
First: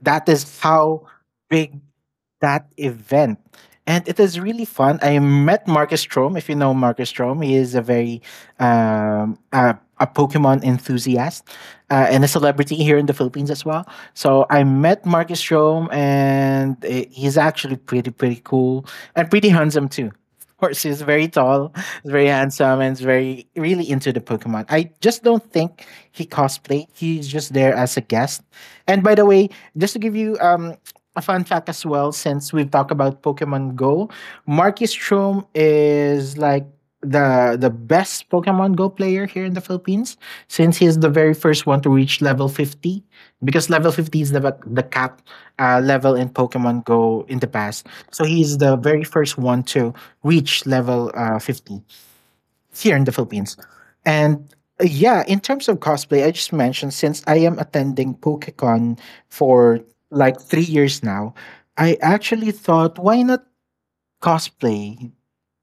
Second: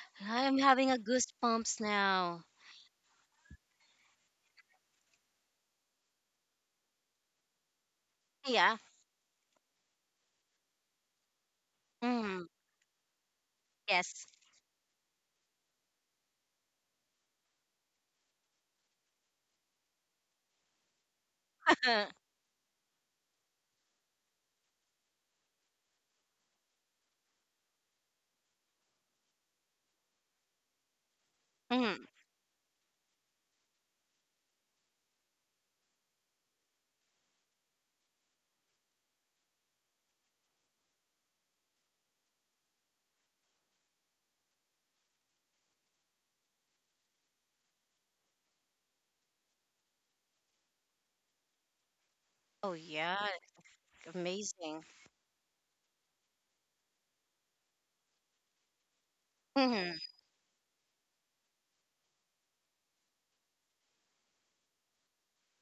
Speaker 2: That is
Speaker 1: I'm having a
Speaker 2: how big
Speaker 1: goosebumps now.
Speaker 2: that event. And it is really fun. I met Marcus Strom. If you know Marcus Strom, he is a very
Speaker 1: Yeah.
Speaker 2: a Pokemon enthusiast and a
Speaker 1: Mm,
Speaker 2: celebrity here in the Philippines as well.
Speaker 1: yes.
Speaker 2: So I met Marcus Strom, and he's actually pretty pretty cool and pretty handsome too. Of course, he's very tall, very handsome, and he's very really into the Pokemon. I just don't think he cosplayed. He's just there as a guest. And by the way, just to give you a fun fact as
Speaker 1: Mm.
Speaker 2: well, since we've talked about Pokemon Go, Marcus Strom is like the best Pokemon Go player here in the Philippines, since he's the very first one to reach level 50. Because level 50 is the cap level in Pokemon Go in the past, so he's the very first one to reach level 50
Speaker 1: Oh
Speaker 2: here in the
Speaker 1: yeah,
Speaker 2: Philippines. And
Speaker 1: amazing.
Speaker 2: yeah, in terms of cosplay, I just mentioned since I am attending PokeCon for
Speaker 1: Hmm.
Speaker 2: like 3 years now, I actually thought, why not cosplay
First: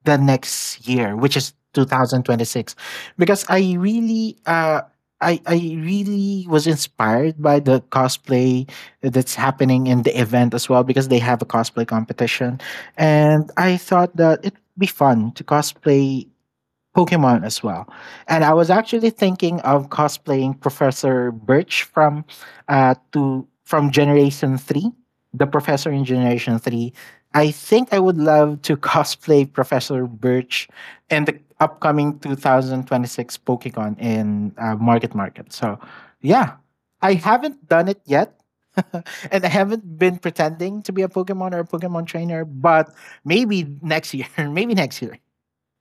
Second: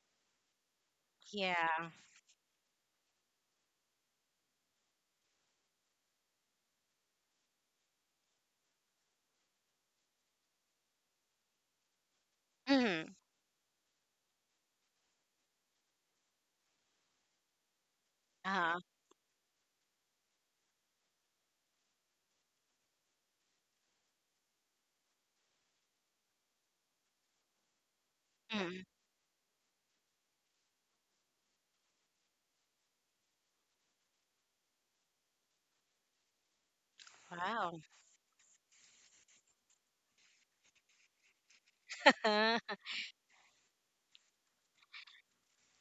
Speaker 2: the next year, which is
Speaker 1: Yeah.
Speaker 2: 2026, because I really was inspired by the cosplay that's happening in the event as well, because they have a cosplay competition,
Speaker 1: Hmm.
Speaker 2: and I thought that it would be fun to cosplay Pokemon as well. And I was
Speaker 1: Uh-huh.
Speaker 2: actually thinking of cosplaying Professor Birch from Generation 3, the professor in Generation 3. I think I would love to
Speaker 1: Mm-hmm.
Speaker 2: cosplay Professor Birch in the upcoming 2026 Pokemon in Market Market. So, yeah, I haven't
Speaker 1: Wow.
Speaker 2: done it yet. And I haven't been pretending to be a Pokemon or a Pokemon trainer,
Speaker 1: Yeah,
Speaker 2: but maybe next year, maybe next year.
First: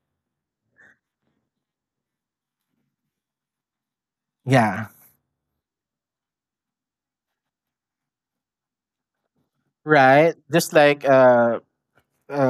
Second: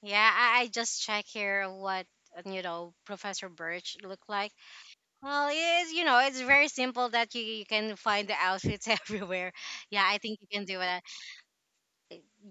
Speaker 1: I just check here what you know Professor Birch looked like.
Speaker 2: Yeah.
Speaker 1: Well, it's you know it's very simple that you can find the outfits everywhere. Yeah, I
Speaker 2: Right?
Speaker 1: think you can
Speaker 2: Just
Speaker 1: do it.
Speaker 2: like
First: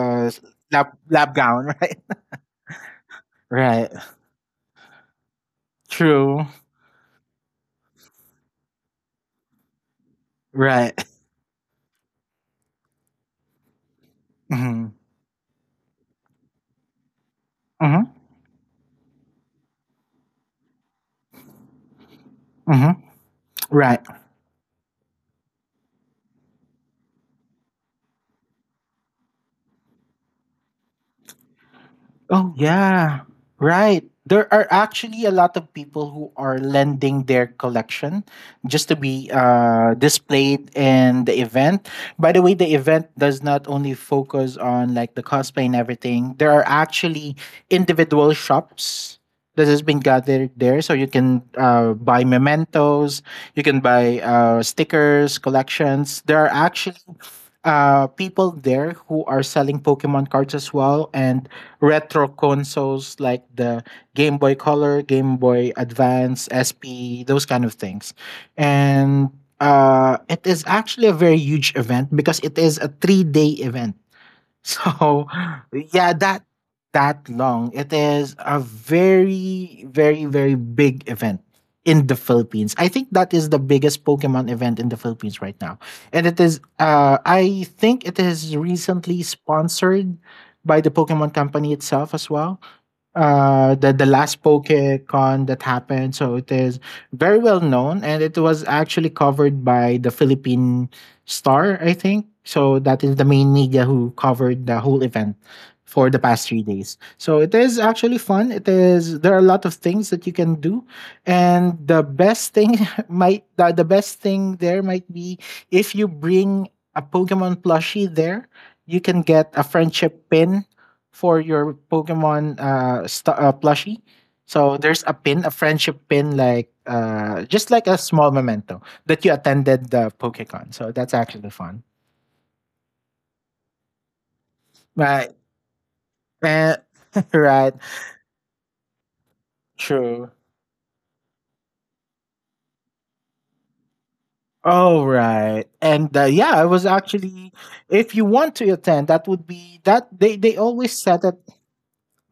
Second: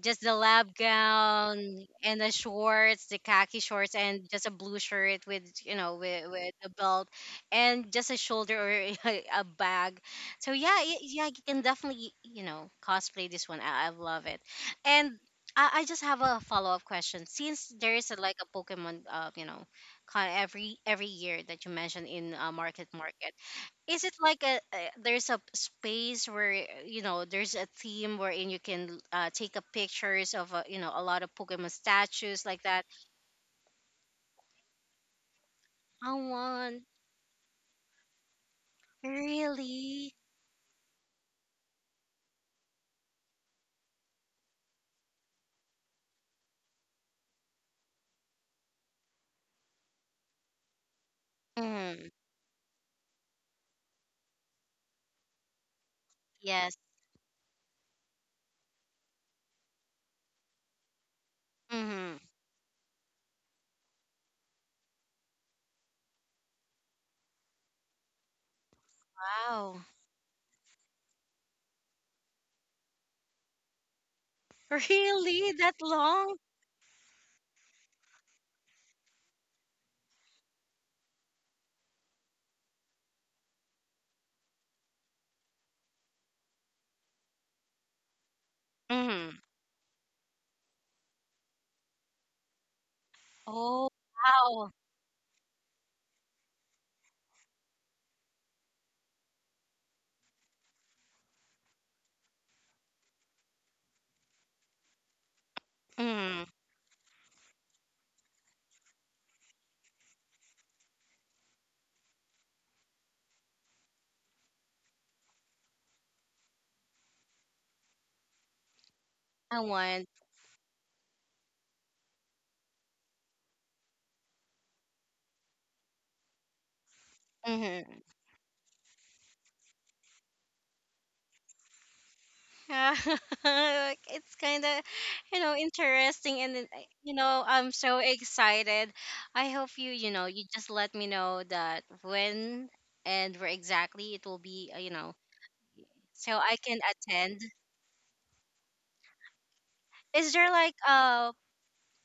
Speaker 1: Just the lab
Speaker 2: lab gown,
Speaker 1: gown
Speaker 2: right?
Speaker 1: and the shorts, the khaki
Speaker 2: Right.
Speaker 1: shorts, and just a blue shirt with you know
Speaker 2: True.
Speaker 1: with a belt, and just a shoulder or a bag. So yeah,
Speaker 2: Right.
Speaker 1: yeah, you can definitely you know cosplay this one. I love it,
Speaker 2: Mm-hmm.
Speaker 1: and I just have a follow up question. Since there is
Speaker 2: Mm-hmm.
Speaker 1: a, like a Pokemon, you know, con every year that you mentioned in Market
Speaker 2: Mm-hmm.
Speaker 1: Market,
Speaker 2: Right.
Speaker 1: is it like a there's a space where you know there's a theme wherein you can take up pictures of you know a lot of Pokemon statues
Speaker 2: Oh,
Speaker 1: like that?
Speaker 2: yeah. Right. There are actually a lot of people
Speaker 1: I
Speaker 2: who are
Speaker 1: want
Speaker 2: lending their collection just to be
Speaker 1: really.
Speaker 2: displayed in the event. By the way, the event does not only focus on like the cosplay and everything. There are actually individual shops that has been gathered there, so you can
Speaker 1: Mm,
Speaker 2: buy mementos, you can buy stickers, collections. There are
Speaker 1: yes.
Speaker 2: actually people there who are selling Pokemon cards as well, and
Speaker 1: Mm-hmm.
Speaker 2: retro consoles like the Game Boy Color, Game Boy Advance, SP, those kind of things. And
Speaker 1: Wow.
Speaker 2: it is actually a very huge event because it is a 3 day event. So,
Speaker 1: Really that
Speaker 2: yeah, that
Speaker 1: long?
Speaker 2: that long. It is a very very very big event in the Philippines. I think that is the biggest Pokemon event in the Philippines right now. And it is I think it is recently
Speaker 1: Mm.
Speaker 2: sponsored by the Pokemon company itself as well, the
Speaker 1: Oh
Speaker 2: last
Speaker 1: wow.
Speaker 2: PokeCon that happened. So it is very well known and it was actually covered by the Philippine Star, I think. So that is the main media who covered the whole event for the past 3
Speaker 1: Mm.
Speaker 2: days. So it is actually fun. It is There are a lot of things that you can do, and the best thing the best thing there might be, if you bring a Pokemon plushie there, you can get a
Speaker 1: I want.
Speaker 2: friendship pin for your Pokemon plushie. So there's a pin, a friendship pin, like just like a
Speaker 1: Mm-hmm.
Speaker 2: small memento that you attended the PokeCon. So that's actually fun.
Speaker 1: Yeah, it's kind of,
Speaker 2: Right.
Speaker 1: you know, interesting,
Speaker 2: Eh,
Speaker 1: and then, you know,
Speaker 2: right.
Speaker 1: I'm so excited. I hope you,
Speaker 2: True.
Speaker 1: you know, you just let me know that when and where exactly it will be,
Speaker 2: Oh,
Speaker 1: you know,
Speaker 2: right. And yeah,
Speaker 1: so
Speaker 2: I
Speaker 1: I
Speaker 2: was
Speaker 1: can
Speaker 2: actually
Speaker 1: attend.
Speaker 2: if you want to attend, that would be that they
Speaker 1: Is there like
Speaker 2: always said that.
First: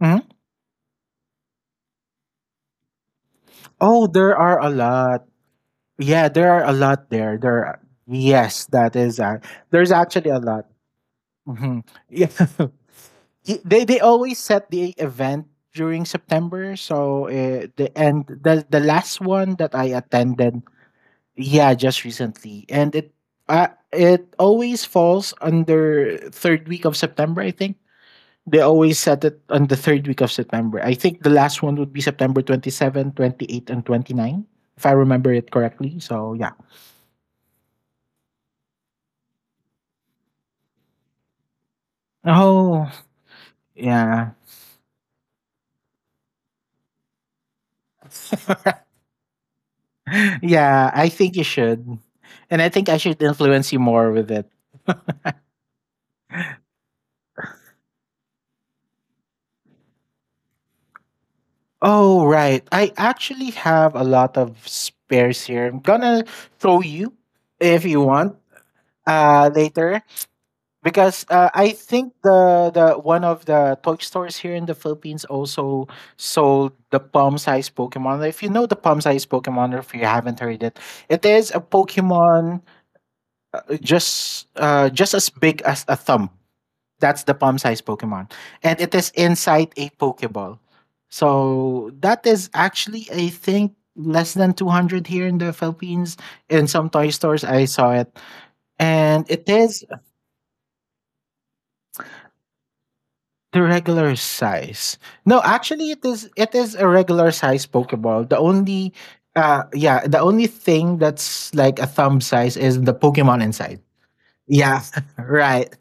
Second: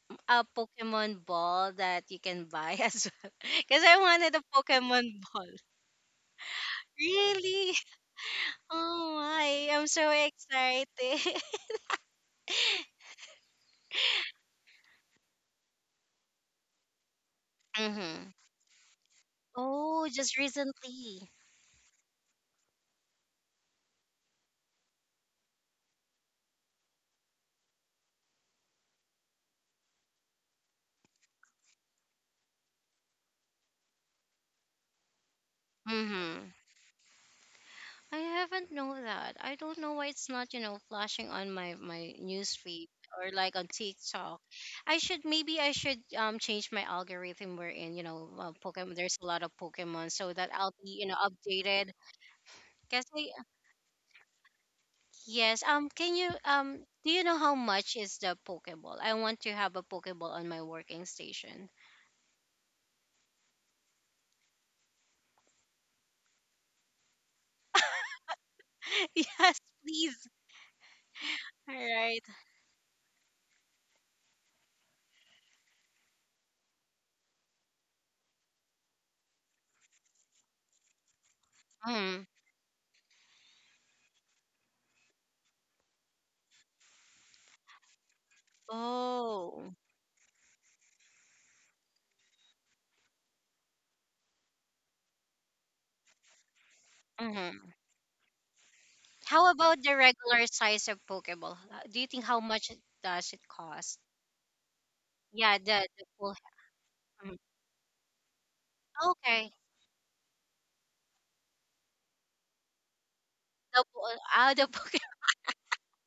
Speaker 2: Mhm.
Speaker 1: a Pokemon ball that you can buy as well? Because I
Speaker 2: Oh,
Speaker 1: wanted
Speaker 2: there
Speaker 1: a
Speaker 2: are a
Speaker 1: Pokemon
Speaker 2: lot.
Speaker 1: ball.
Speaker 2: Yeah, there are a lot there.
Speaker 1: Really?
Speaker 2: Yes, that
Speaker 1: Oh
Speaker 2: is
Speaker 1: my, I'm so
Speaker 2: there's actually a lot.
Speaker 1: excited.
Speaker 2: Mhm. Yeah. They always set the event during September. So the
Speaker 1: Mm-hmm.
Speaker 2: and the the last one that
Speaker 1: Oh,
Speaker 2: I
Speaker 1: just
Speaker 2: attended,
Speaker 1: recently.
Speaker 2: yeah, just recently, and it always falls under third week of September. I think they always set it on the third week of September. I think the last one would be September 27, 28, and 29, if I remember it correctly.
Speaker 1: Mm-hmm.
Speaker 2: So yeah.
Speaker 1: I haven't known that. I don't know why it's not, you know, flashing on my news feed
Speaker 2: Oh
Speaker 1: or like on TikTok.
Speaker 2: yeah.
Speaker 1: I should, maybe I should change my algorithm wherein you know Pokemon. There's a lot of Pokemon, so that I'll be you
Speaker 2: yeah,
Speaker 1: know
Speaker 2: I think you
Speaker 1: updated.
Speaker 2: should. And I think I
Speaker 1: Kasi
Speaker 2: should influence you more with it.
Speaker 1: yes, can you do you know how much is the Pokeball? I want to have a Pokeball on my working station.
Speaker 2: Oh, right. I actually have a lot of spares here. I'm gonna show you if you want
Speaker 1: Yes,
Speaker 2: later,
Speaker 1: please.
Speaker 2: because
Speaker 1: All
Speaker 2: I
Speaker 1: right.
Speaker 2: think the one of the toy stores here in the Philippines also sold the palm-sized Pokemon. If you know the palm-sized Pokemon, or if you haven't heard it, it is a
Speaker 1: Mm.
Speaker 2: Pokemon just as big as a thumb. That's the palm size Pokemon. And it is
Speaker 1: Oh.
Speaker 2: inside a Pokeball. So that is actually, I think, less than 200 here in the Philippines. In some toy stores,
Speaker 1: Mhm.
Speaker 2: I saw it. And
Speaker 1: How
Speaker 2: it
Speaker 1: about the
Speaker 2: is
Speaker 1: regular size of Pokeball? Do you think how much it- does it
Speaker 2: the
Speaker 1: cost?
Speaker 2: regular size.
Speaker 1: Yeah,
Speaker 2: No,
Speaker 1: the
Speaker 2: actually, it
Speaker 1: full.
Speaker 2: is it is a
Speaker 1: Mm,
Speaker 2: regular size Pokeball. The only
Speaker 1: okay,
Speaker 2: uh yeah, the only thing that's like a thumb size is the Pokemon
Speaker 1: the
Speaker 2: inside.
Speaker 1: po- ah the Poke.
Speaker 2: Yeah, right.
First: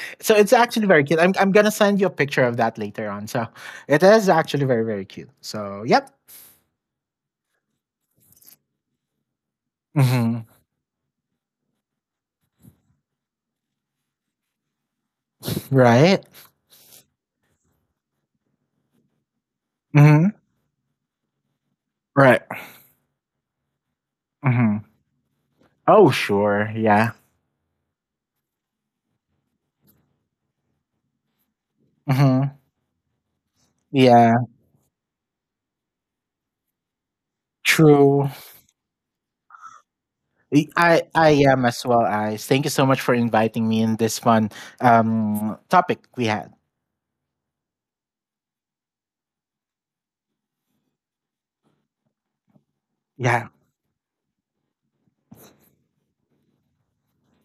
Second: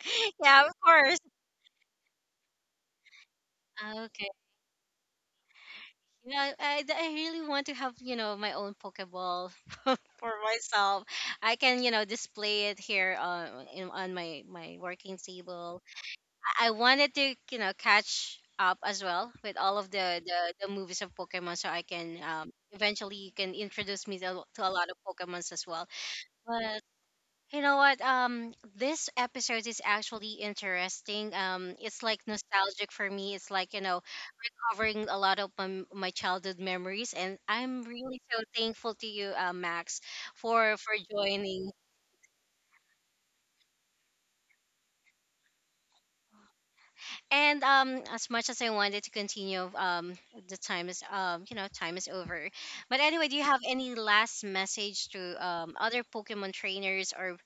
Speaker 2: So it's
Speaker 1: Yeah, of
Speaker 2: actually very
Speaker 1: course.
Speaker 2: cute. I'm gonna send you a picture of that later on. So it
Speaker 1: Ah, okay,
Speaker 2: is actually very very cute. So yep.
Speaker 1: you know, I really want to have, you know, my own Pokeball for
Speaker 2: Hmm.
Speaker 1: myself. I can you know display it here in, on my working table.
Speaker 2: Right.
Speaker 1: I wanted to, you know, catch up as well with all of the
Speaker 2: Hmm.
Speaker 1: the, the movies of Pokemon, so I can
Speaker 2: Right.
Speaker 1: eventually you can introduce me to, a to a
Speaker 2: Hmm.
Speaker 1: lot of Pokemons as well.
Speaker 2: Oh sure.
Speaker 1: But
Speaker 2: Yeah.
Speaker 1: you know what? This episode is actually interesting. It's like
Speaker 2: Hmm.
Speaker 1: nostalgic for me. It's like you know
Speaker 2: Yeah.
Speaker 1: covering a lot of my childhood memories, and I'm really
Speaker 2: True.
Speaker 1: so thankful to you, Max,
Speaker 2: I I
Speaker 1: for
Speaker 2: I am
Speaker 1: joining.
Speaker 2: as well. Eyes. Thank you so much for inviting me in this fun topic we had.
Speaker 1: And as much as I wanted to continue, the time is you know, time is over. But anyway, do you
Speaker 2: Yeah.
Speaker 1: have any last message to other Pokemon trainers or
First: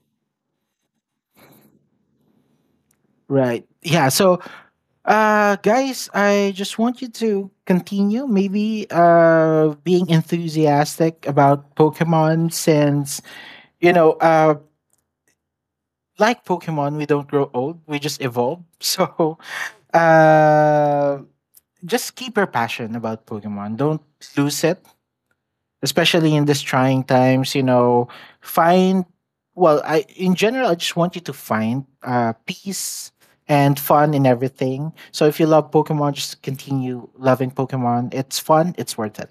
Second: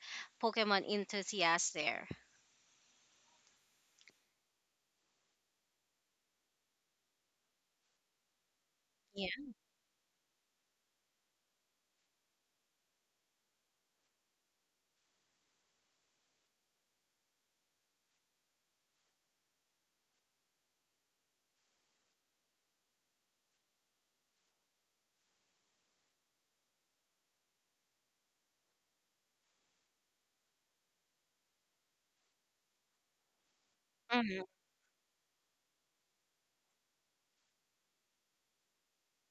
Speaker 1: Pokemon enthusiasts there?
Speaker 2: Right. Yeah. So, guys, I just want you to continue maybe being enthusiastic about Pokemon since, you know, like Pokemon, we don't grow old; we just evolve. So, uh, just keep your passion about Pokemon. Don't lose it, especially in these trying times. You know, find well. I in general, I just want you to find peace and fun in
Speaker 1: Yeah.
Speaker 2: everything. So, if you love Pokemon, just continue loving Pokemon. It's fun. It's worth it.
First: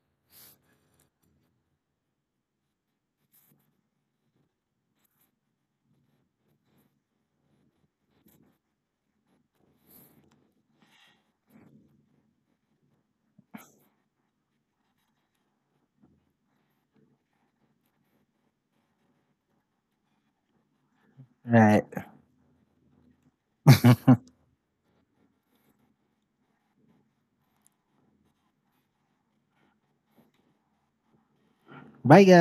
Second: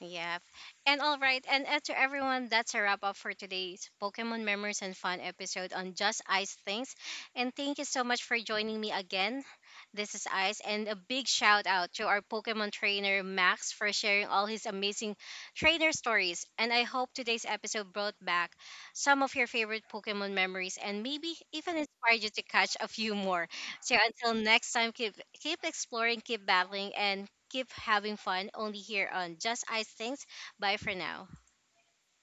Speaker 1: Yep. And all right, and to everyone, that's a wrap up for today's Pokemon Memories and Fun episode on Just Ice Things. And thank you so much for joining me again. This is Ice, and a big shout out to our Pokemon trainer Max for sharing all his amazing trainer stories. And I hope today's episode brought back some of your favorite Pokemon memories and maybe even
Speaker 2: Right.
Speaker 1: inspired you to catch a few more. So until next time, keep exploring, keep battling, and keep having fun. Only here on Just Ice Things. Bye for now.
Speaker 2: Bye, guys.